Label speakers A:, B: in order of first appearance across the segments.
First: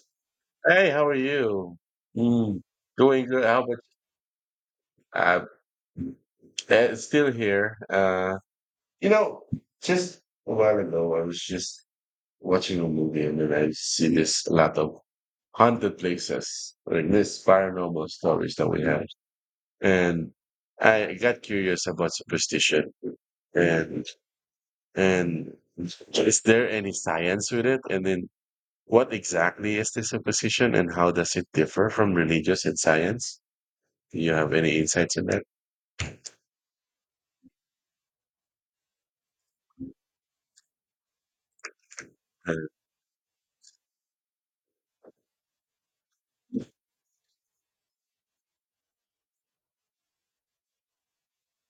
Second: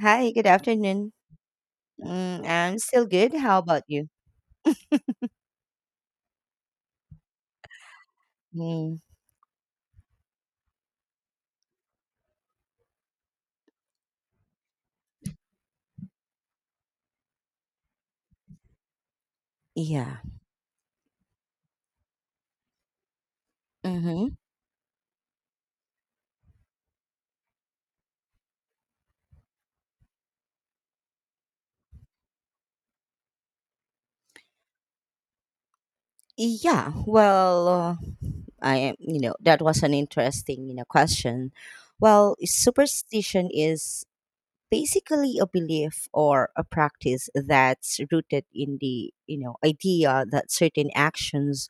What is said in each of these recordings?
A: Hi, good
B: Hey, how
A: afternoon.
B: are you?
A: Mm,
B: Mm.
A: I'm still
B: Doing
A: good.
B: good.
A: How
B: How about
A: about you?
B: uh, that is still here.
A: Mm,
B: You know, just a while ago, I was just watching a movie, and then I see this lot of haunted places, like this paranormal stories that we have,
A: yeah.
B: and I got curious about superstition and
A: Mm-hmm.
B: and is there any science with it? And then, what exactly is the superstition, and how does it differ from religious and science? Do you have any insights in that?
A: Yeah. Well, I am, that was an interesting, question. Well,
B: Uh,
A: superstition is basically a belief or a practice that's rooted in the, idea that certain actions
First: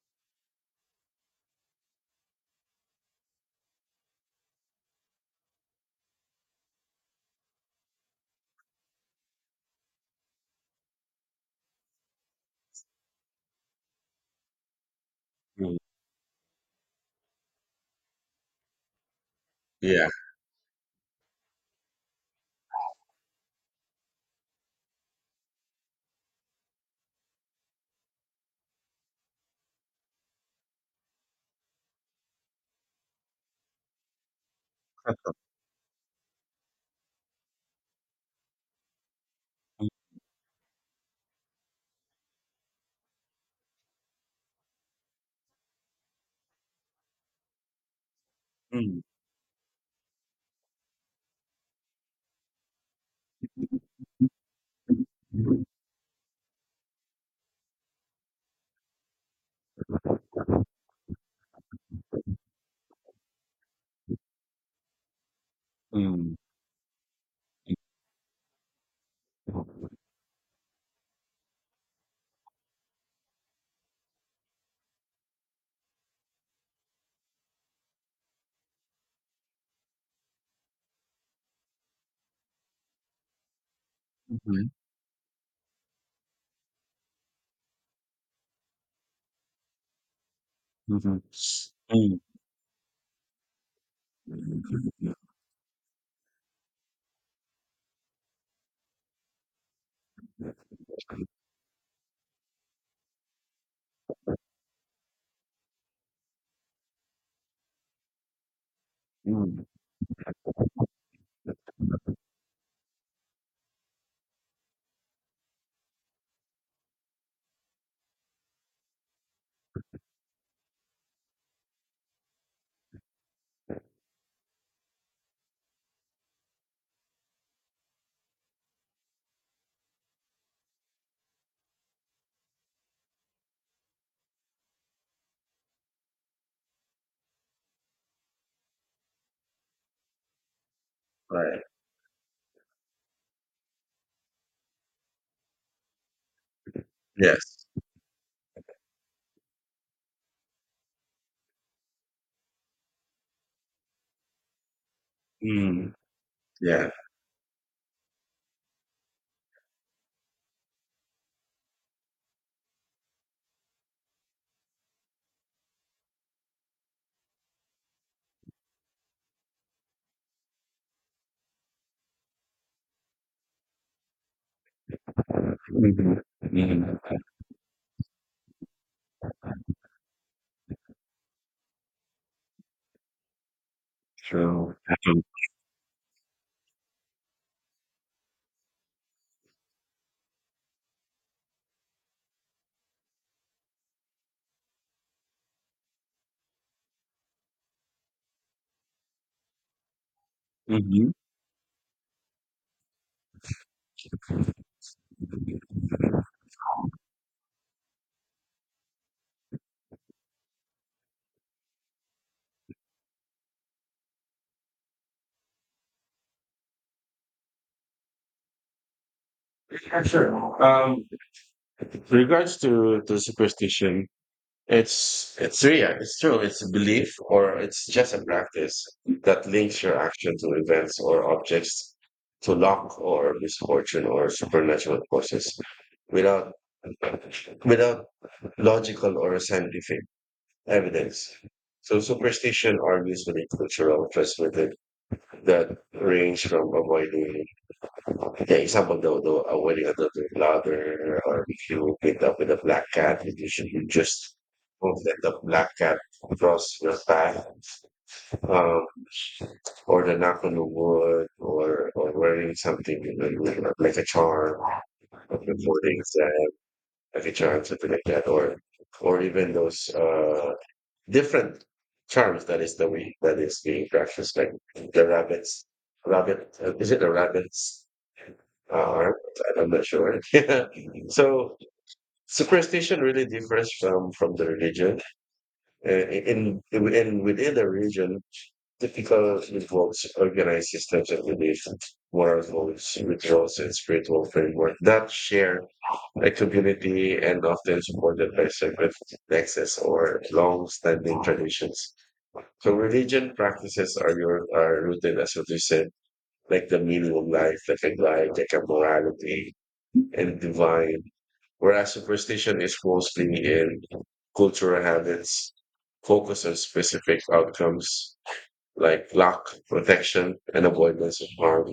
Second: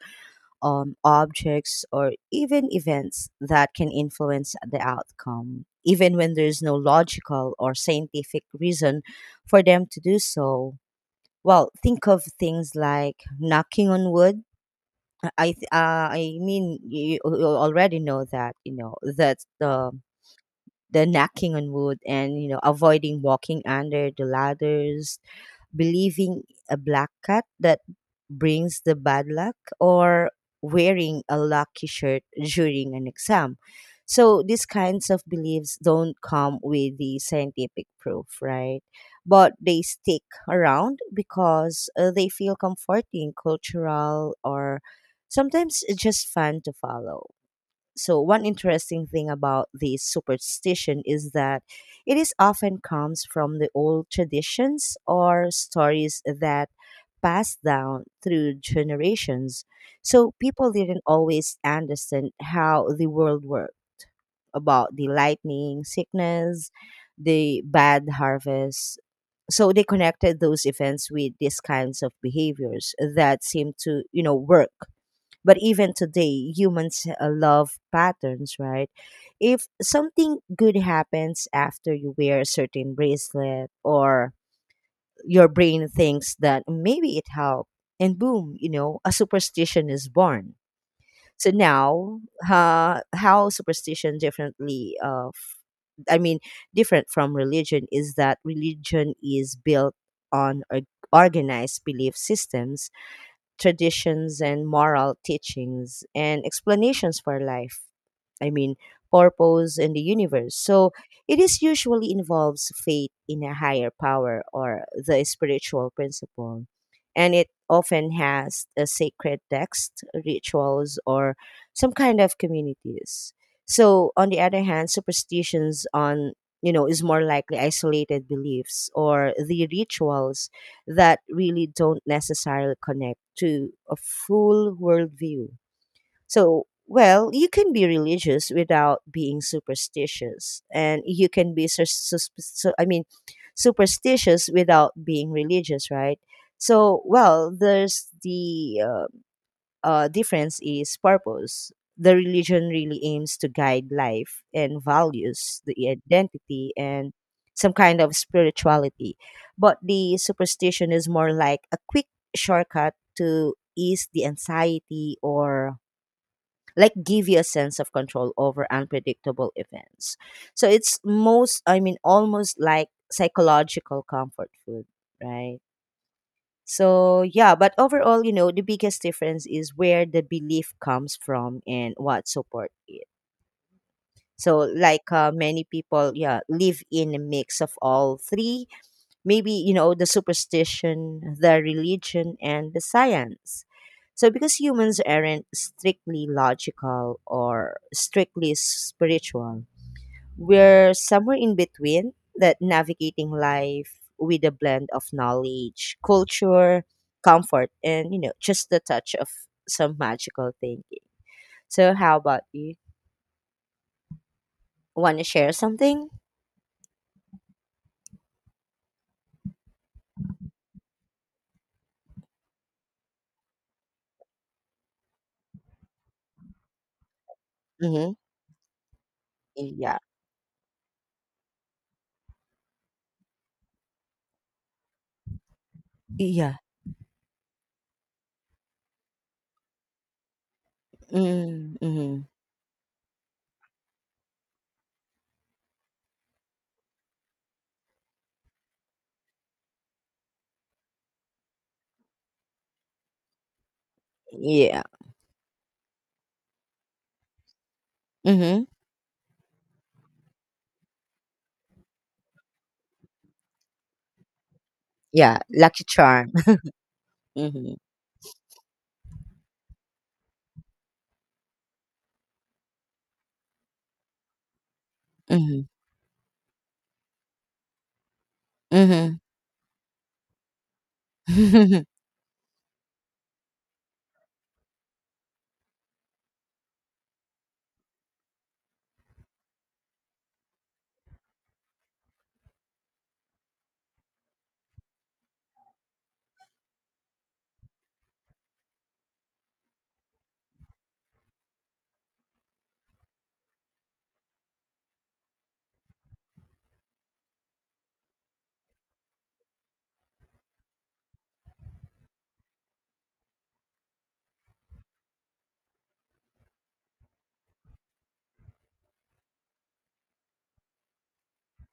A: objects, or even events that can influence the outcome, even when there's no logical or scientific reason for them to do so. Well, think of things like knocking on wood. I th-
B: mm,
A: uh, I mean, you already know that you know that the
B: yeah.
A: the knocking on wood, and you know avoiding walking under the ladders, believing a black cat that brings the bad luck, or wearing a lucky shirt during an exam. So these kinds of beliefs don't come with the scientific proof, right? But they stick around because they feel comforting, cultural, or sometimes just fun to follow. So, one
B: Mm. Mm.
A: interesting thing about this superstition is that it is often comes from the old
B: Mhm.
A: traditions or stories that passed down through generations. So, people didn't always understand how the world worked, about the lightning,
B: Mhm.
A: sickness, the bad harvest. So, they connected those events with these kinds of behaviors that seem to, work, but even today, humans love patterns, right? If something good happens after you wear a certain bracelet, or your brain thinks that maybe it helped, and boom, a superstition is born.
B: Mm.
A: So now, how superstition differently I mean, different from religion is that religion is built on organized belief systems, traditions, and moral teachings, and explanations for life. I mean,
B: Mm.
A: purpose in the universe. So it is usually involves faith in a higher power or the spiritual principle. And it often has a sacred text, rituals, or some kind of communities. So on the other hand, superstitions on is more likely isolated beliefs or the rituals that really don't necessarily connect to a full worldview. So, well, you can be religious without being superstitious, and you can
B: Right.
A: be I mean, superstitious without being religious, right? So, well,
B: Yes.
A: there's the difference is purpose. The religion really aims to guide life and values, the
B: Mm.
A: identity,
B: Yeah.
A: and some kind of spirituality. But the superstition is more like a quick shortcut to ease the anxiety, or like give you a sense of control over unpredictable events. So it's I mean, almost like psychological comfort food, right?
B: Mhm. Mhm.
A: So yeah, but overall, the biggest difference is where the belief comes from and what support it. So
B: So,
A: like
B: um,
A: many people, yeah, live in a mix of all three. Maybe you know the superstition, the religion, and the science. So because humans aren't strictly logical or strictly spiritual, we're
B: mhm.
A: somewhere in between that, navigating life with a blend of knowledge, culture, comfort, and just the touch of some magical thinking. So, how about you? Want to share something?
B: Yeah, sure. With regards to superstition, it's real. It's true. It's a belief or it's
A: Mm-hmm.
B: just a practice that links your
A: Yeah.
B: action to events or objects to luck or misfortune or supernatural causes without
A: Yeah.
B: without logical or scientific evidence. So
A: Mm-hmm.
B: superstition are usually cultural transmitted that range from avoiding. Okay, some of the a wedding another louder, or if you end up with a black cat, you should you just
A: Yeah.
B: move that the black cat across your path,
A: Mm-hmm.
B: um, or the knock on the wood, or wearing something you know, like a charm, or
A: Yeah. Lucky
B: recording
A: charm.
B: exam, like a charm,
A: Mm-hmm.
B: something like that, or even those different charms that is the way that is being practiced, like the
A: Mm-hmm.
B: rabbits, rabbit, is it the rabbits? All right, I'm not sure. Yeah. So
A: Mm-hmm.
B: superstition really differs from the religion. In within the religion, typical involves organized systems of belief, moral codes, rituals, and spiritual framework that share a community and often supported by sacred texts or long-standing traditions. So religion practices are your are rooted, as what you said, like the meaning of life, like a guide, like a morality and divine, whereas superstition is mostly in cultural habits, focus on specific outcomes like luck, protection, and avoidance of harm.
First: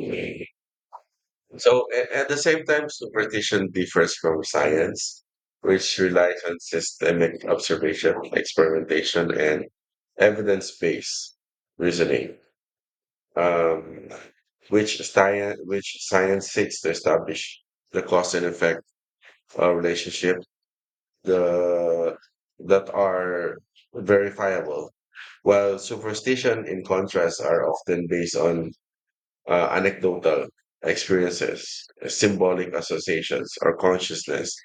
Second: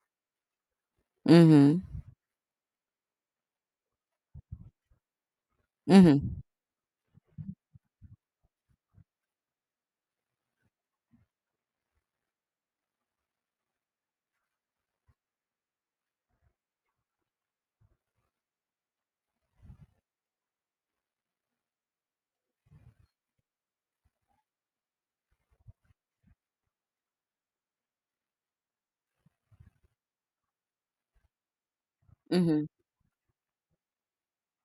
A: Mm-hmm.
B: So, at the same time, superstition differs from science, which
A: Mm-hmm.
B: relies on systemic observation, experimentation, and evidence-based reasoning, um, which science seeks to establish the cause and effect relationship the that are verifiable, while superstition, in contrast, are often based on anecdotal experiences,
A: Mhm.
B: symbolic associations, or consciousness,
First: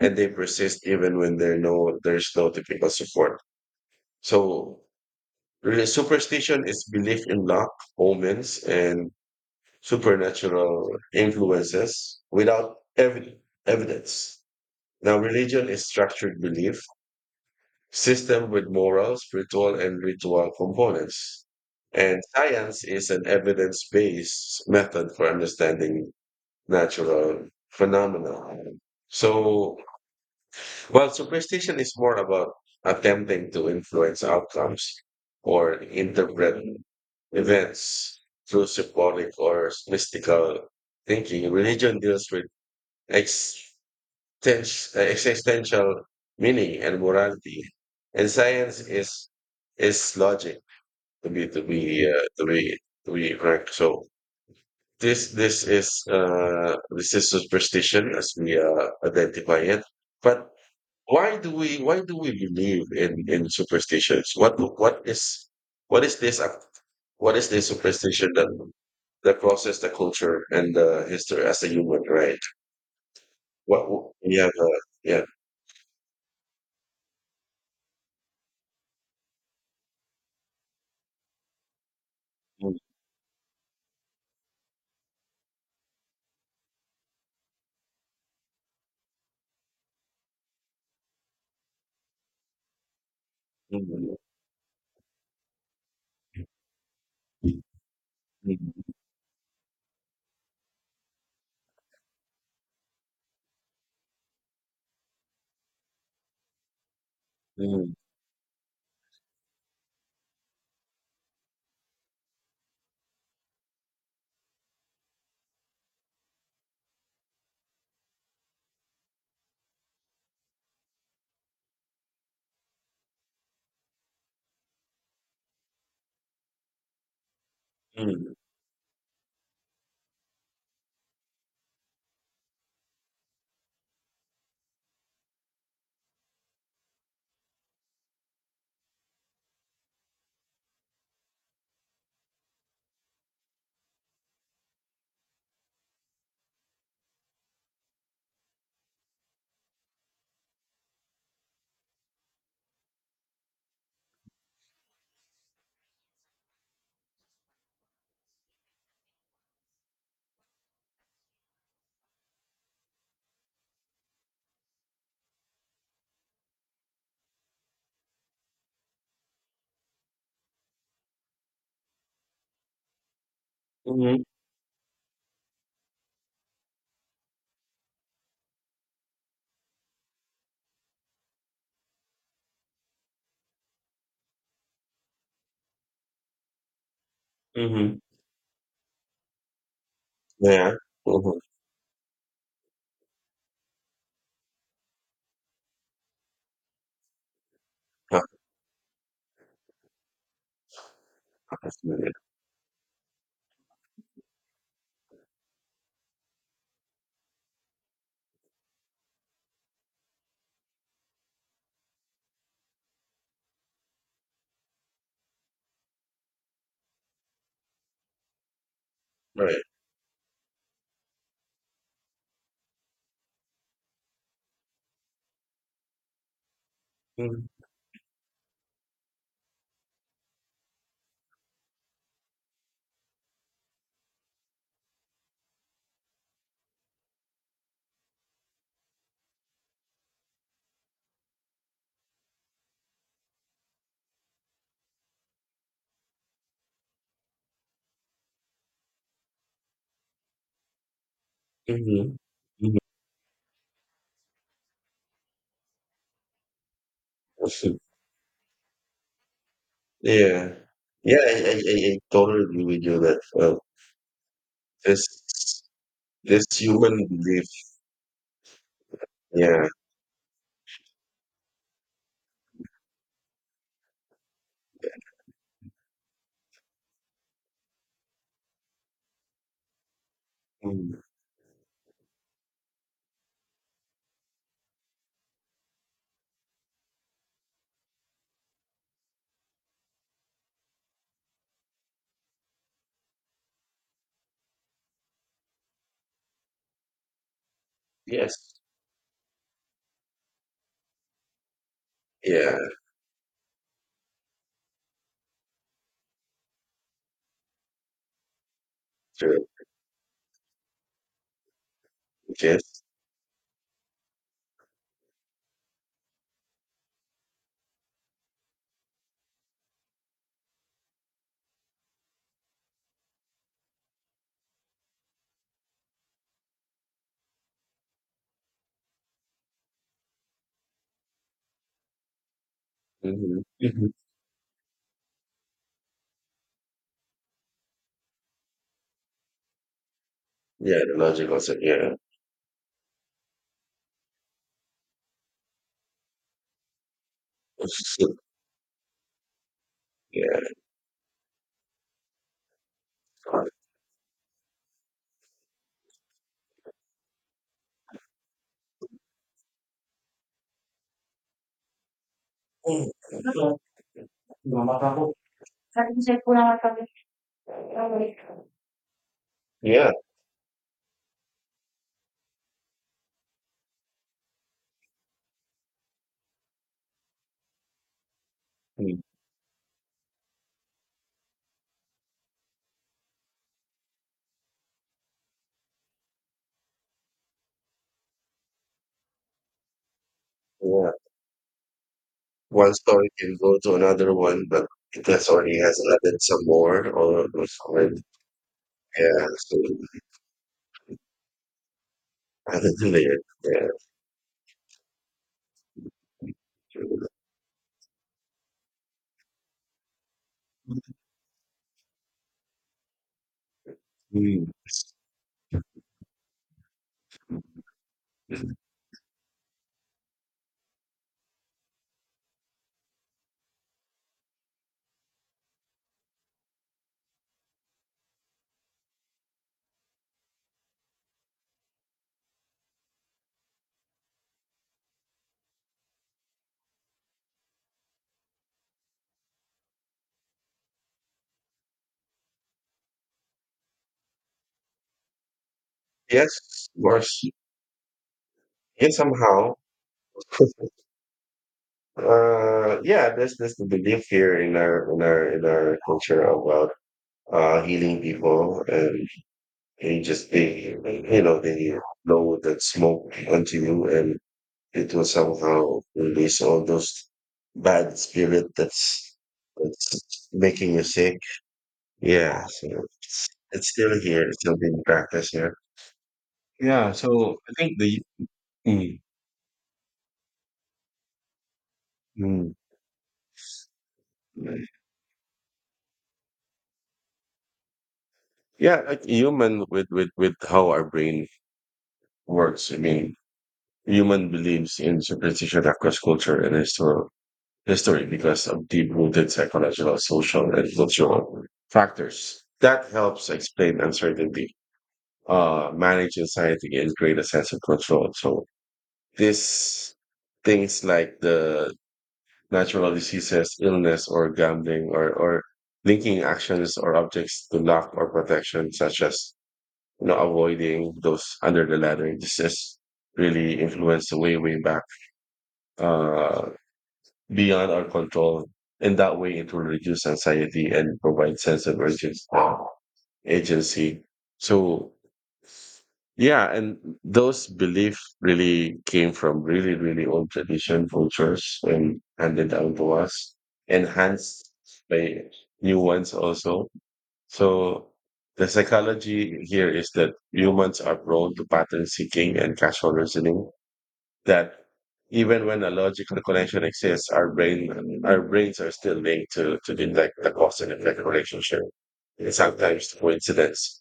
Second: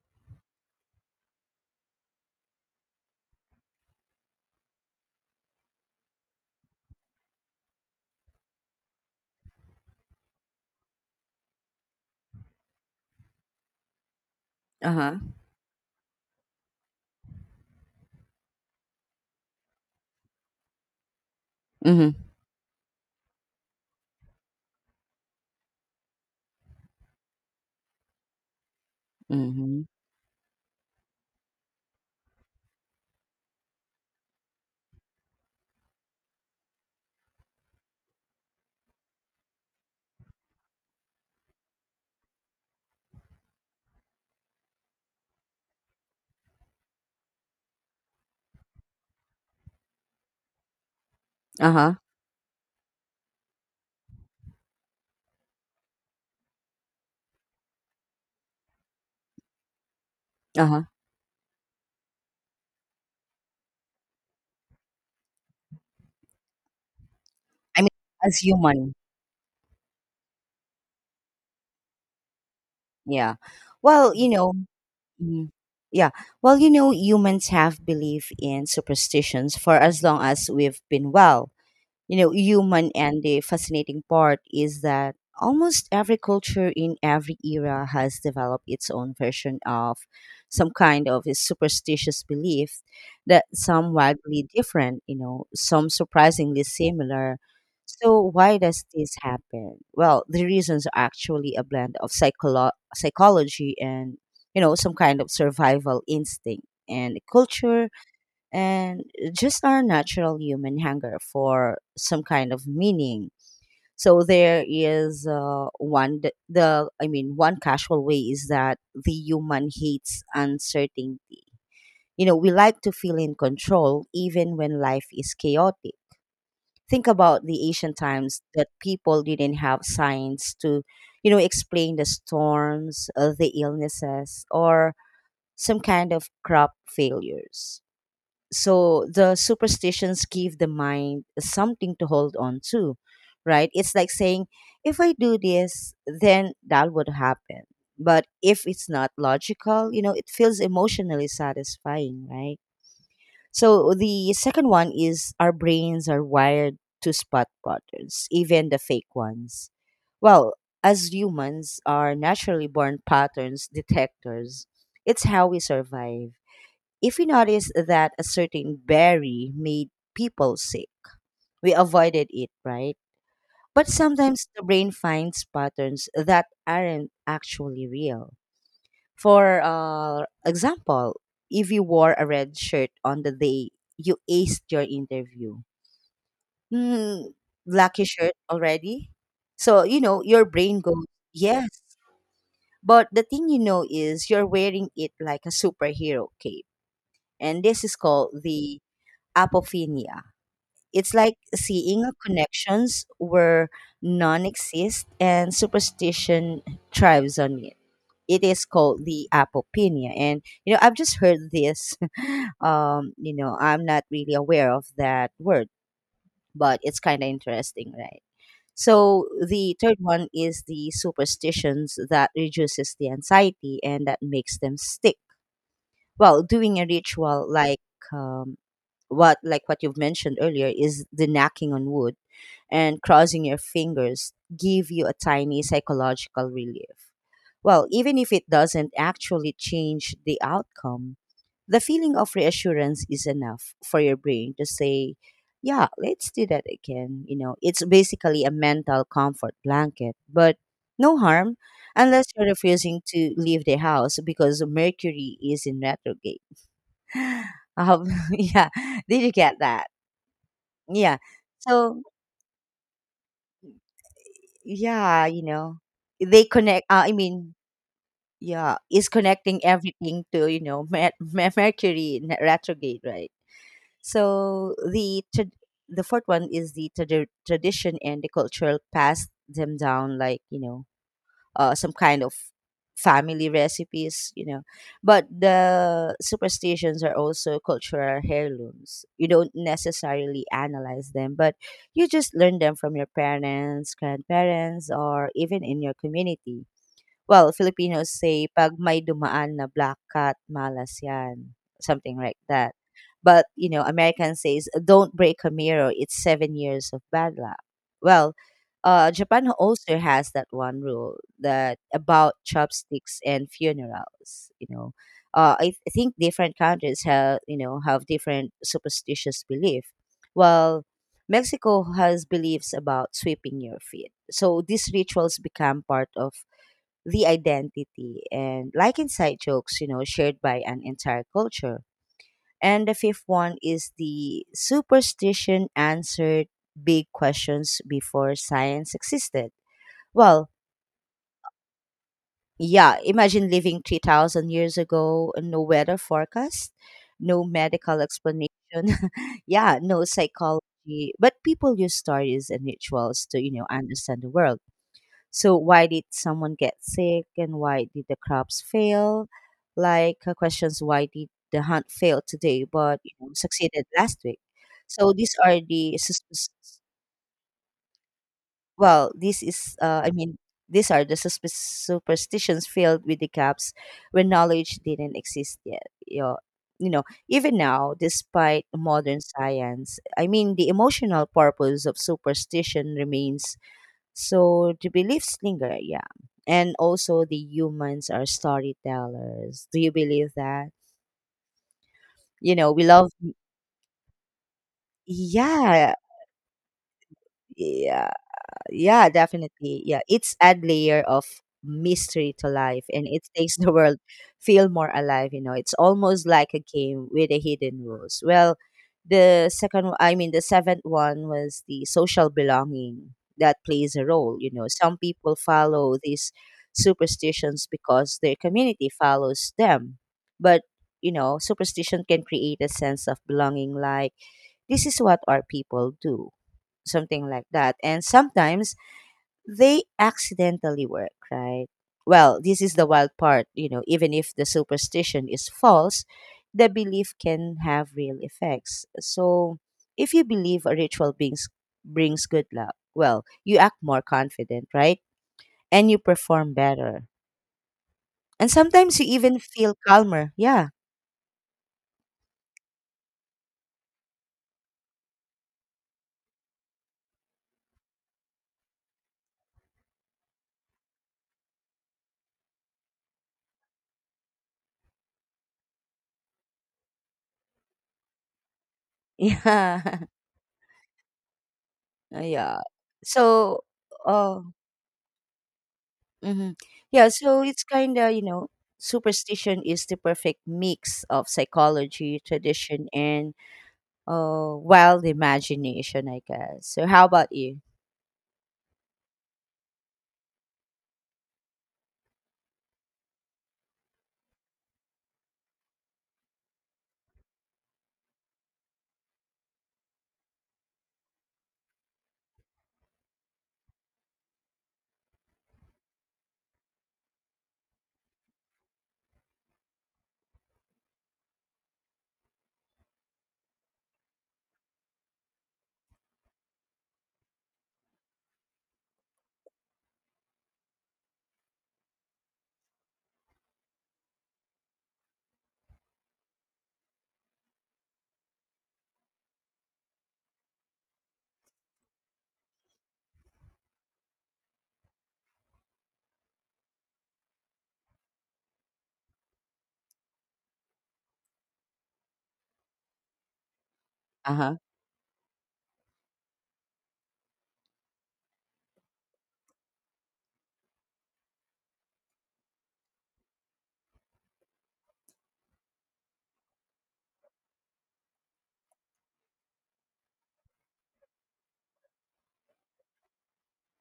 B: and they persist even when there's no typical support. So, really, superstition is belief in luck, omens, and supernatural influences without evidence. Now,
A: Uh-huh.
B: religion is structured belief system with moral, spiritual, and ritual components.
A: Mhm.
B: And science is an evidence based method for understanding natural phenomena. So,
A: Mhm.
B: while superstition is more about attempting to influence outcomes or interpret events through symbolic or mystical thinking, religion deals with teach existential meaning and morality. And science is logic to be
A: Uh-huh.
B: to be frank. So this is superstition as we identify it. But
A: Uh-huh.
B: why do we believe in superstitions? What is this
A: I mean,
B: superstition
A: as
B: that
A: human,
B: crosses the culture and the history as a human, right?
A: yeah. Well, you know,
B: Yeah.
A: mhm. Yeah. Well, you know, humans have belief in superstitions for as long as we've been, well, you know, human, and the fascinating part is that almost every culture in every era has developed its own version of some kind of a superstitious belief, that some
B: Mm,
A: wildly different, some surprisingly similar.
B: mm.
A: So why
B: Mhm,
A: does this happen? Well, the reasons are actually a blend of psychology, and some kind of survival instinct and culture,
B: mhm,
A: and just our natural human hunger for some kind of meaning. So there is one th- the I mean one casual way is that the human hates uncertainty. You know, we like to feel in control even when life is chaotic. Think about the ancient
B: mhm,
A: times that people didn't have science to, explain the storms, the illnesses, or some kind of crop failures. So the superstitions give the mind something to hold on to, right? It's like saying, if I do this, then that would happen. But if it's not logical, you know it feels emotionally satisfying, right? So the second one is our brains are wired to spot patterns, even the fake ones. Well, as humans are naturally born patterns detectors, it's how we survive. If we noticed that a certain berry made people sick, we avoided it, right? But
B: mhm,
A: sometimes the brain finds patterns that aren't actually real. For example, if you wore a red shirt on the day you aced your interview, hmm,
B: mhm.
A: lucky shirt already? So, your
B: Yeah.
A: brain goes,
B: Mhm.
A: yes. But the thing you know is you're wearing it like a superhero cape. And this is called the apophenia. It's like seeing a connections where none exist, and superstition thrives on it. It is called the apopinia, and you know I've just heard this. You know, I'm not really aware of that word, but it's kind of interesting, right? So
B: Right.
A: the third one is the superstitions that reduces the anxiety and that makes them stick. Well, doing a
B: Mhm,
A: ritual, like um, what, like what you've mentioned earlier, is the knocking on wood and crossing your fingers, give you a tiny psychological relief. Well, even if it doesn't actually change the outcome, the feeling of reassurance is enough for your brain to say, yeah, let's do that again. You know, it's basically a mental comfort blanket, but no harm,
B: mhm,
A: unless you're
B: mhm.
A: refusing to leave the house because Mercury is in retrograde.
B: Mhm.
A: Yeah, did you get that?
B: Yeah. Yeah,
A: Yeah.
B: I, I
A: So,
B: totally agree with you that
A: yeah,
B: this
A: they connect.
B: human
A: I
B: belief.
A: mean, yeah, is connecting
B: Yeah.
A: everything to Mercury in retrograde, right? So the fourth one is the tradition and the cultural passed them down, like,
B: Mm.
A: some kind of family recipes. But the superstitions are also cultural heirlooms. You don't necessarily analyze them, but you just learn them from your parents, grandparents, or even in your community. Well, Filipinos say,
B: Yes.
A: "'Pag may dumaan na black cat, malas yan." Something like
B: Yeah.
A: that. But, American says, "Don't break a mirror, it's 7 years of bad luck." Well,
B: True.
A: Japan also has that one rule that about
B: Yes.
A: chopsticks and funerals. I think different countries have, have different superstitious belief. Well, Mexico has beliefs about sweeping your feet. So these rituals become part of the identity and like inside jokes, shared by an entire culture. And the fifth
B: Mm-hmm.
A: one
B: Mm-hmm.
A: is the superstition answered big questions before science existed. Well,
B: Yeah. The logic also. Yeah.
A: yeah, imagine living 3,000 years ago, no weather forecast, no medical explanation. Yeah, no
B: Yeah. Yeah.
A: psychology. But people use stories and rituals to, understand the world. So why did someone get sick, and why did the crops fail? Like questions, why did the hunt fail today but succeeded last week?
B: Mm.
A: So these are the suspicious, well, this is
B: Yeah.
A: I mean, these are the superstitions filled with the gaps where knowledge didn't exist yet. You know, Even now, despite
B: Mm.
A: modern science, I mean, the emotional purpose of superstition remains, so do you believe Slinger? Yeah. And also the humans are storytellers. Do you believe that? You know,
B: One
A: we
B: story
A: love,
B: can go to another one, but it has already has
A: yeah.
B: added some more or something.
A: Yeah. Yeah,
B: Yeah, so
A: definitely. Yeah, it's add layer of mystery to
B: added
A: life,
B: a
A: and
B: layer.
A: it makes
B: Yeah.
A: the world feel more alive. It's almost like a game with a hidden rules. Well, the I mean, the seventh one was the social belonging that plays a role,
B: Mm.
A: you know. Some people follow these superstitions because their community follows them. But, superstition can create a sense of belonging, like, this is what our people do, something like that. And sometimes they accidentally work, right? Well, this is the wild part, even if the superstition is false, the belief can have real effects. So, if you believe a ritual brings good luck, well, you act more confident, right? And you perform
B: Yes, of
A: better.
B: course.
A: And
B: Yeah,
A: sometimes you even
B: somehow.
A: feel calmer. Yeah.
B: Yeah, there's the belief here in our in our culture about healing people and they just they know that smoke onto you and it will somehow release all those bad spirit that's
A: Yeah.
B: making you sick. Yeah,
A: Yeah.
B: so
A: So,
B: it's still here, it's
A: oh,
B: still being practiced here.
A: mm-hmm.
B: Yeah,
A: Yeah,
B: so
A: so
B: I
A: it's
B: think
A: kind
B: the
A: of,
B: mm,
A: superstition is the perfect mix of psychology,
B: mm,
A: tradition, and wild imagination, I guess. So, how about you?
B: yeah, like human with with how our brain works. I mean, human believes in superstition across culture and history because of deep-rooted psychological, social, and cultural factors. That helps explain uncertainty manage anxiety and create a sense of control. So this things like the natural diseases, illness, or gambling, or linking actions or objects to luck or protection, such as you know avoiding those under the ladder. This is really influenced way back uh, beyond our control. In that way, it will reduce anxiety and provide sense of urgency. Agency. So yeah, and those beliefs really came from really, really old tradition cultures and handed down to us,
A: Uh
B: enhanced
A: huh.
B: by new ones also. So the psychology here is that humans are prone to pattern seeking and casual reasoning that even when a logical connection exists, our brain our brains are still linked to detect the cause and effect relationship. And sometimes the coincidence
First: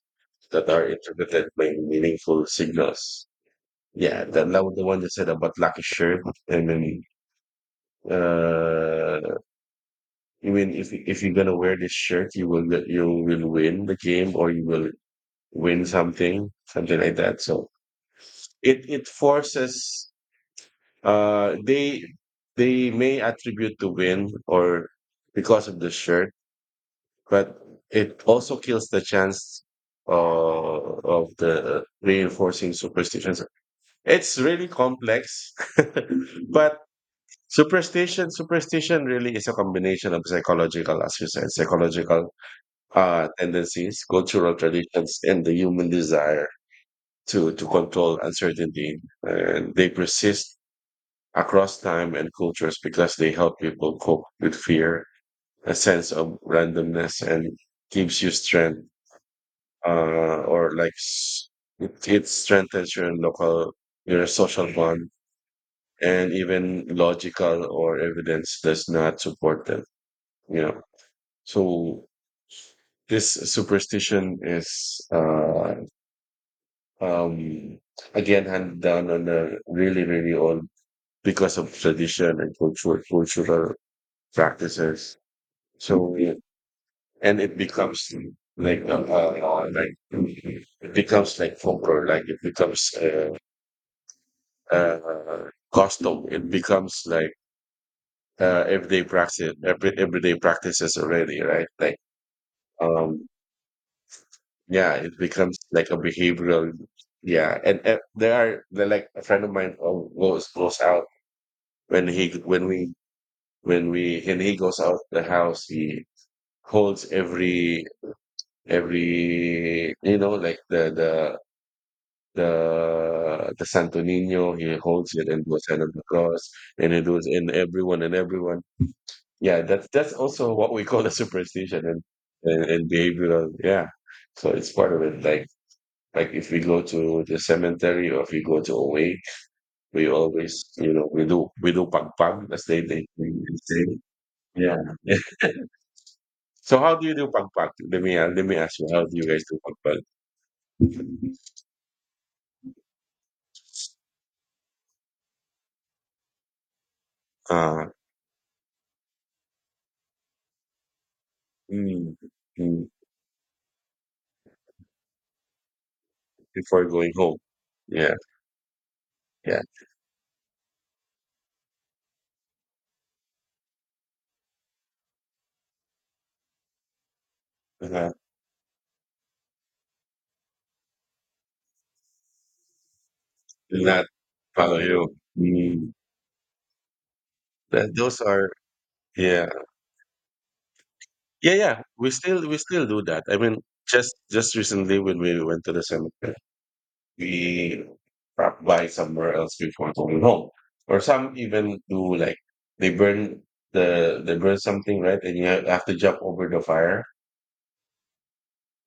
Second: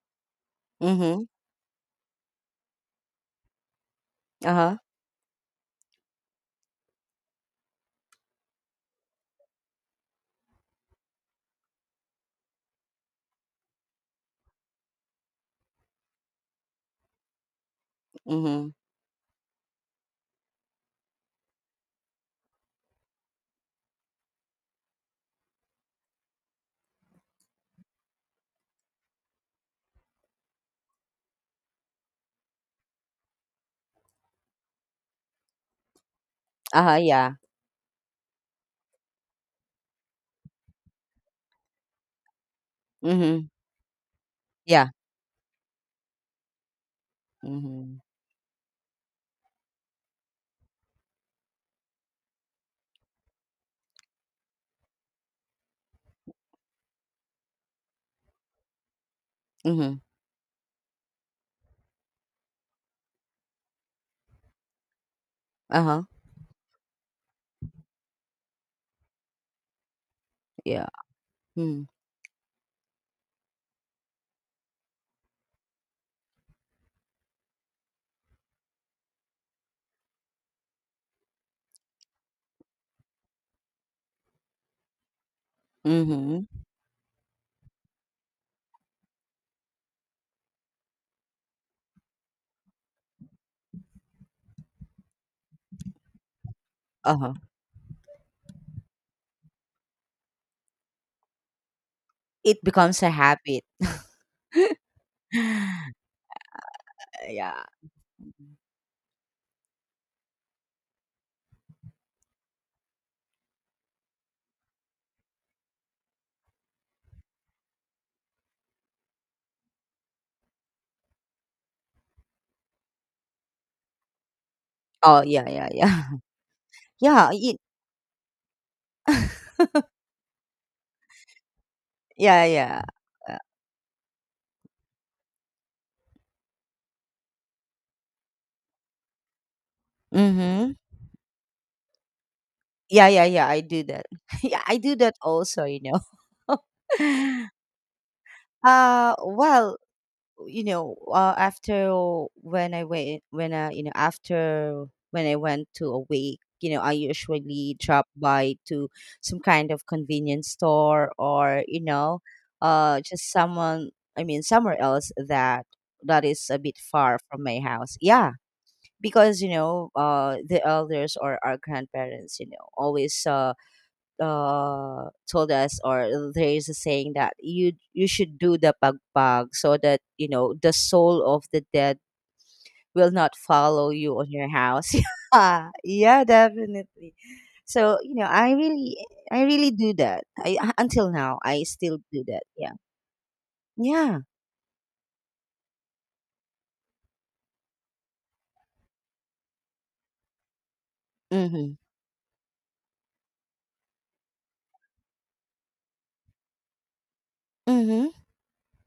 B: that are
A: Mm-hmm.
B: interpreted by meaningful signals. Yeah, that
A: Uh
B: was
A: huh.
B: the one that said about lucky shirt. I mean, uh, I mean, if you're gonna wear this shirt, you will win the game or you will win something, something like that. So
A: Mm-hmm.
B: it forces. Uh, they they may attribute the win or because of the shirt, but it also kills the chance of the reinforcing superstitions. It's really complex, but
A: Uh huh. Yeah.
B: superstition really is a combination of psychological, as you said, psychological
A: Mm-hmm.
B: tendencies, cultural
A: Yeah.
B: traditions, and the human desire to
A: Mm-hmm.
B: control uncertainty, and they persist across time and cultures because they help people cope with fear, a sense of randomness, and gives you strength,
A: Mm-hmm.
B: uh, or like s- it, strengthens your local, your social bond,
A: Uh huh.
B: and even logical or evidence does not support them, you know.
A: Yeah. Hmm.
B: So this superstition is, um, again, handed down on a really, really old because of tradition and cultural, cultural practices. So yeah,
A: Mm-hmm.
B: and it becomes like it becomes like folklore, like it becomes custom. It becomes
A: Uh
B: like
A: huh.
B: everyday practice, everyday practices already, right? Like
A: It becomes a
B: um,
A: habit.
B: yeah, it becomes like a behavioral. Yeah,
A: Yeah.
B: and there are there like a friend of mine goes out when he when he goes out the house, he holds every you know like the the Santo Niño. He holds
A: Oh,
B: it and
A: yeah,
B: goes
A: yeah,
B: under the
A: yeah.
B: cross, and it was
A: Yeah.
B: in
A: It,
B: everyone and everyone. Yeah, that's also what we call a superstition and
A: yeah, yeah.
B: and
A: Uh,
B: behavioral. Yeah, so it's part of it. Like if we go to the cemetery or if we go to away, we always
A: Mm-hmm.
B: you know we do pagpag as they they,
A: Yeah, yeah,
B: they
A: yeah, I do
B: say.
A: that. Yeah,
B: Yeah.
A: I do that also.
B: So how do you do pagpag? Let me ask you. How do you guys do
A: Well,
B: pagpag?
A: you know, uh, after after when I went to a wake, I usually
B: Uh,
A: drop by to some kind of convenience store or,
B: mm, mm,
A: uh, just someone, I mean, somewhere else that is a bit
B: before going
A: far
B: home.
A: from my house.
B: Yeah.
A: Yeah, because
B: Yeah.
A: the elders or our grandparents, always told us, or there is a saying that you
B: Uh-huh.
A: should do the pagpag so that you know the soul of the dead will not
B: Did
A: follow
B: not
A: you on your
B: follow
A: house.
B: you.
A: Yeah,
B: Mm.
A: yeah, definitely.
B: That
A: So
B: those are
A: I
B: yeah.
A: really do that. I Until now,
B: Yeah,
A: I
B: yeah.
A: still do that.
B: We
A: Yeah,
B: still do that. I mean, just
A: yeah.
B: recently when we went to the cemetery, we dropped by somewhere else before going home. Or some
A: Mhm.
B: even do like they burn the they burn something, right? And you have to jump over the fire.
A: Mhm.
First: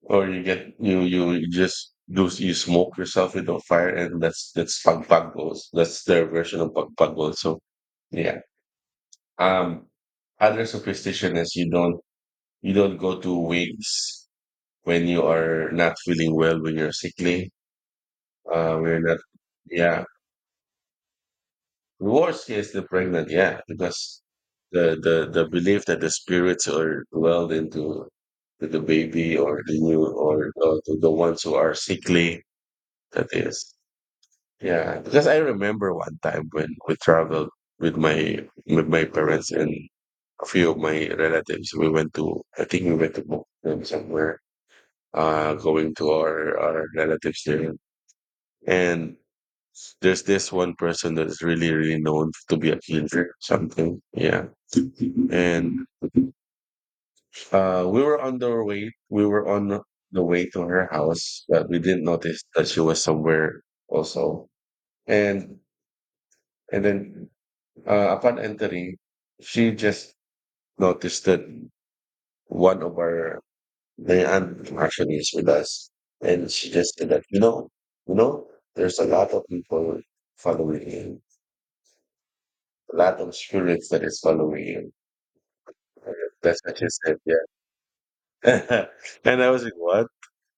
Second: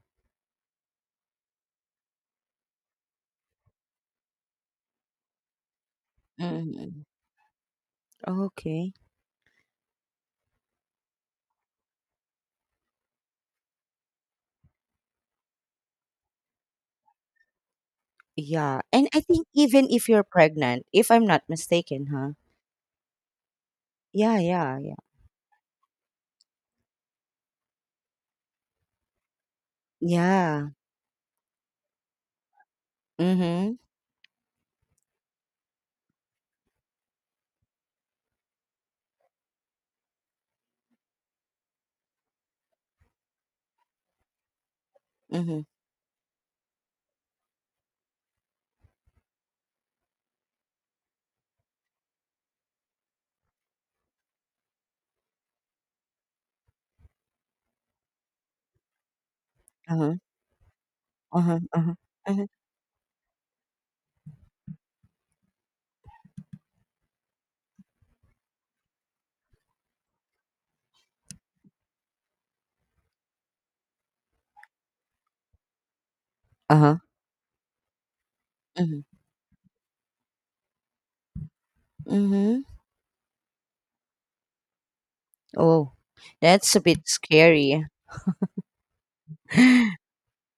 B: Or you get you just do you smoke yourself with the fire and that's pagpagos. That's their version of
A: Mhm.
B: pagpagos. So yeah.
A: Okay.
B: Um, other superstition is you don't go to wigs when you are not feeling well, when you're sickly,
A: Yeah,
B: when are
A: and
B: not.
A: I think even
B: Yeah,
A: if you're pregnant, if I'm not
B: the
A: mistaken, huh?
B: worst case the pregnant. Yeah, because
A: Yeah, yeah, yeah,
B: the belief that the spirits are dwelled into to the baby or the new or
A: yeah.
B: the ones who are sickly. That is,
A: Mhm.
B: yeah. Because I remember one time when we traveled with my parents and a few of my relatives. We went to, I think we went to Boston somewhere,
A: Mhm.
B: going to our relatives there. And there's this one person that is really, really known to be a killer, something. Yeah. And we were on the way, we were on
A: Uh-huh.
B: the way to her house,
A: Uh-huh,
B: but we
A: uh-huh,
B: didn't notice
A: uh-huh,
B: that she was somewhere also. And, and then upon entering, she just noticed that one of our my aunt actually is with us, and she just
A: uh-huh,
B: said that you know, you know, there's
A: mhm,
B: a lot of people following him,
A: mhm.
B: a lot of spirits that is following him.
A: Oh,
B: And that's
A: that's
B: what
A: a
B: she
A: bit
B: said,
A: scary.
B: yeah. And I was like, what?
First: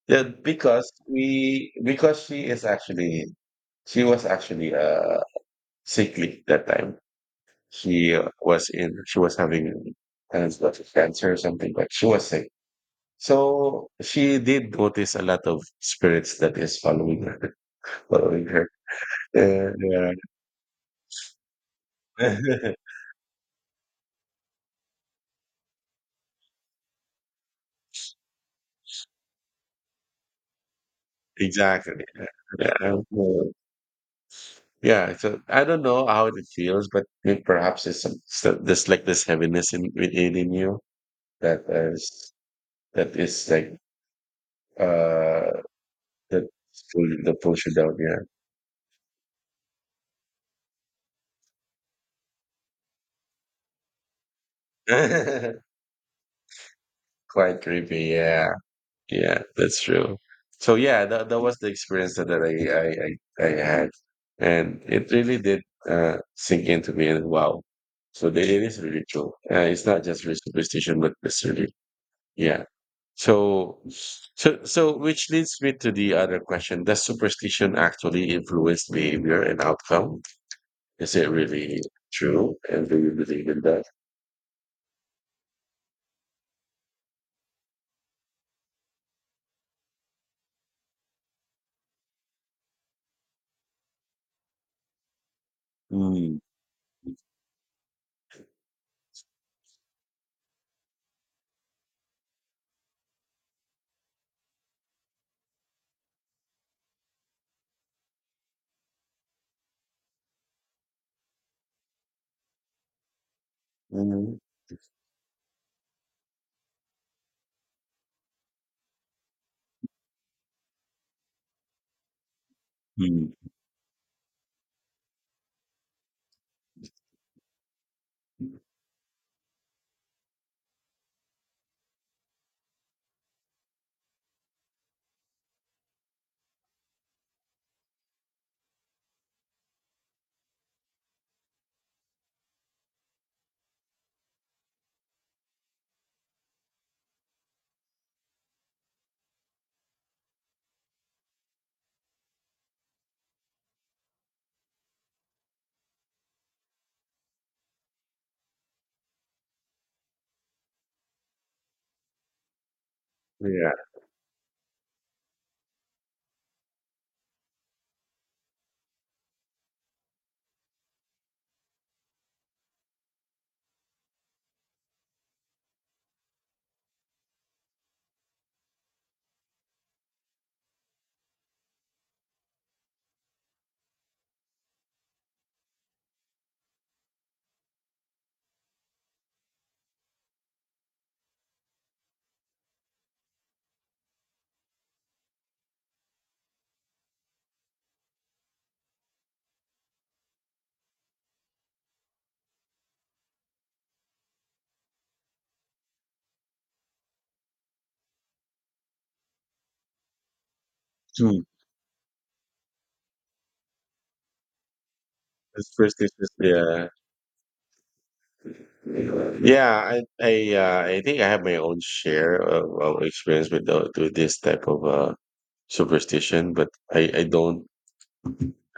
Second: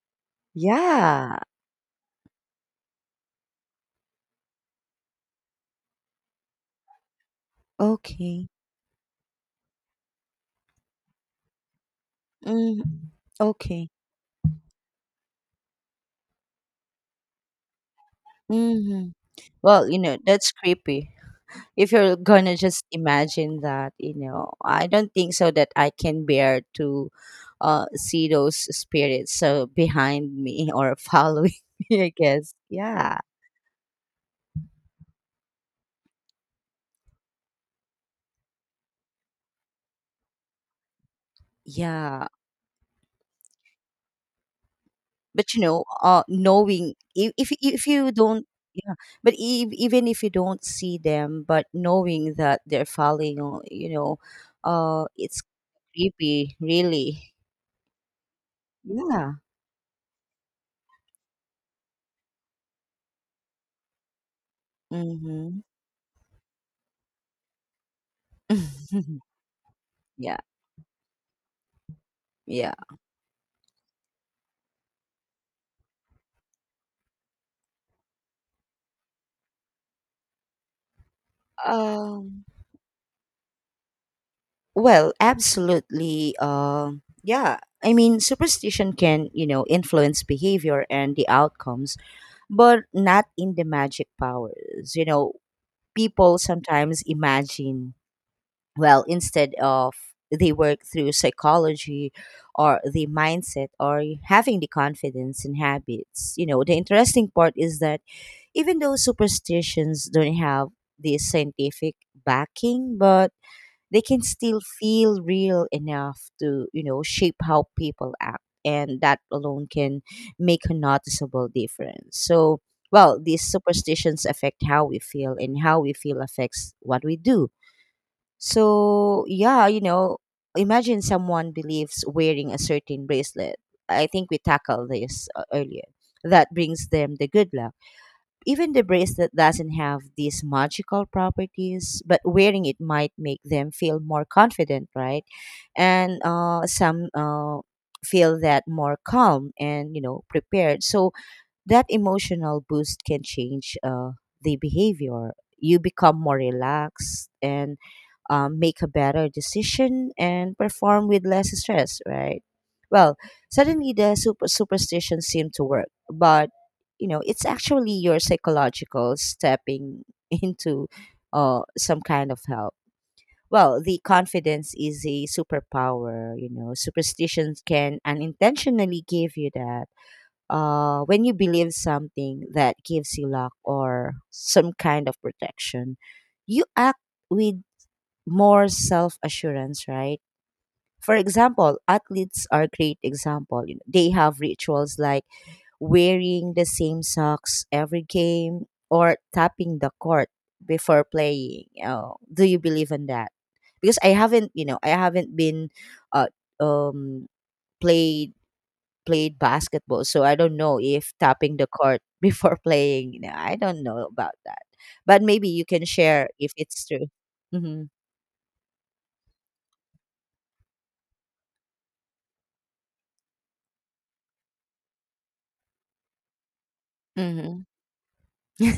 B: Yeah, because
A: Yeah.
B: we because she is actually she was actually sickly that time. She
A: Okay.
B: was in she was having has got cancer or something, but she was sick.
A: Mm,
B: So
A: okay.
B: she did notice a lot of spirits that is following her. Correct.
A: Hmm.
B: Yeah,
A: Well,
B: yeah.
A: that's creepy. If you're gonna just imagine that, I don't think so that I can bear to see those spirits so behind me or following me,
B: Exactly.
A: I guess.
B: Yeah, I
A: Yeah.
B: know. Yeah, so I don't know how it feels, but it perhaps it's some so there's like this heaviness in within in you that
A: Yeah,
B: is that is like uh
A: but
B: that
A: knowing
B: that pulls you
A: if
B: down,
A: you don't, yeah, but ev even if you don't see them, but knowing that they're falling, it's
B: yeah.
A: creepy, really.
B: Quite creepy, yeah.
A: Yeah.
B: Yeah, that's true. So yeah, that was the experience that, that I had, and it really
A: Mm-hmm.
B: did sink into me. And wow, so it is really true. It's not just
A: Yeah,
B: really superstition, but it's really yeah.
A: yeah.
B: So so which leads me to the other question: Does superstition actually influence behavior and outcome? Is it really
A: um
B: true? And do you believe in that?
A: well, absolutely. Yeah, I mean superstition can, influence behavior and the outcomes, but not in the magic powers you know people
B: Mm,
A: sometimes imagine. Well, instead of, they work through psychology or the mindset or having the confidence and habits. You know, the interesting part is that, even though superstitions don't have this scientific backing, but they can
B: mm,
A: still feel real enough to, shape how people act, and that alone can make a noticeable difference. So, well,
B: mm.
A: these superstitions affect how we feel, and how we feel affects what we do. So, yeah, imagine someone believes wearing a certain bracelet. I think we tackled this earlier. That brings them the good luck. Even the bracelet doesn't have these magical properties, but wearing it might make them feel more confident, right? And some feel that more calm and, prepared. So, that emotional boost can change the behavior. You become more relaxed and make a better decision and perform with less stress, right? Well,
B: Yeah.
A: suddenly the superstition seemed to work, but it's actually your psychological stepping into some kind of help. Well, the confidence is a superpower. You know, superstitions can unintentionally give you that, when you believe something that gives you luck or some kind of protection, you act with more self assurance, right? For example, athletes are a great example. You know, they have rituals like wearing the same socks every game or tapping the court before playing. Oh, do you believe in that? Because I haven't, I haven't been uh, um, played played basketball, so I don't know if
B: Mm.
A: tapping the court before playing, no, I don't know about that. But maybe you can
B: Superstition.
A: share if it's
B: Yeah.
A: true. Hmm.
B: I think I have my own share of experience with the, with this type of superstition, but I
A: Hmm.
B: don't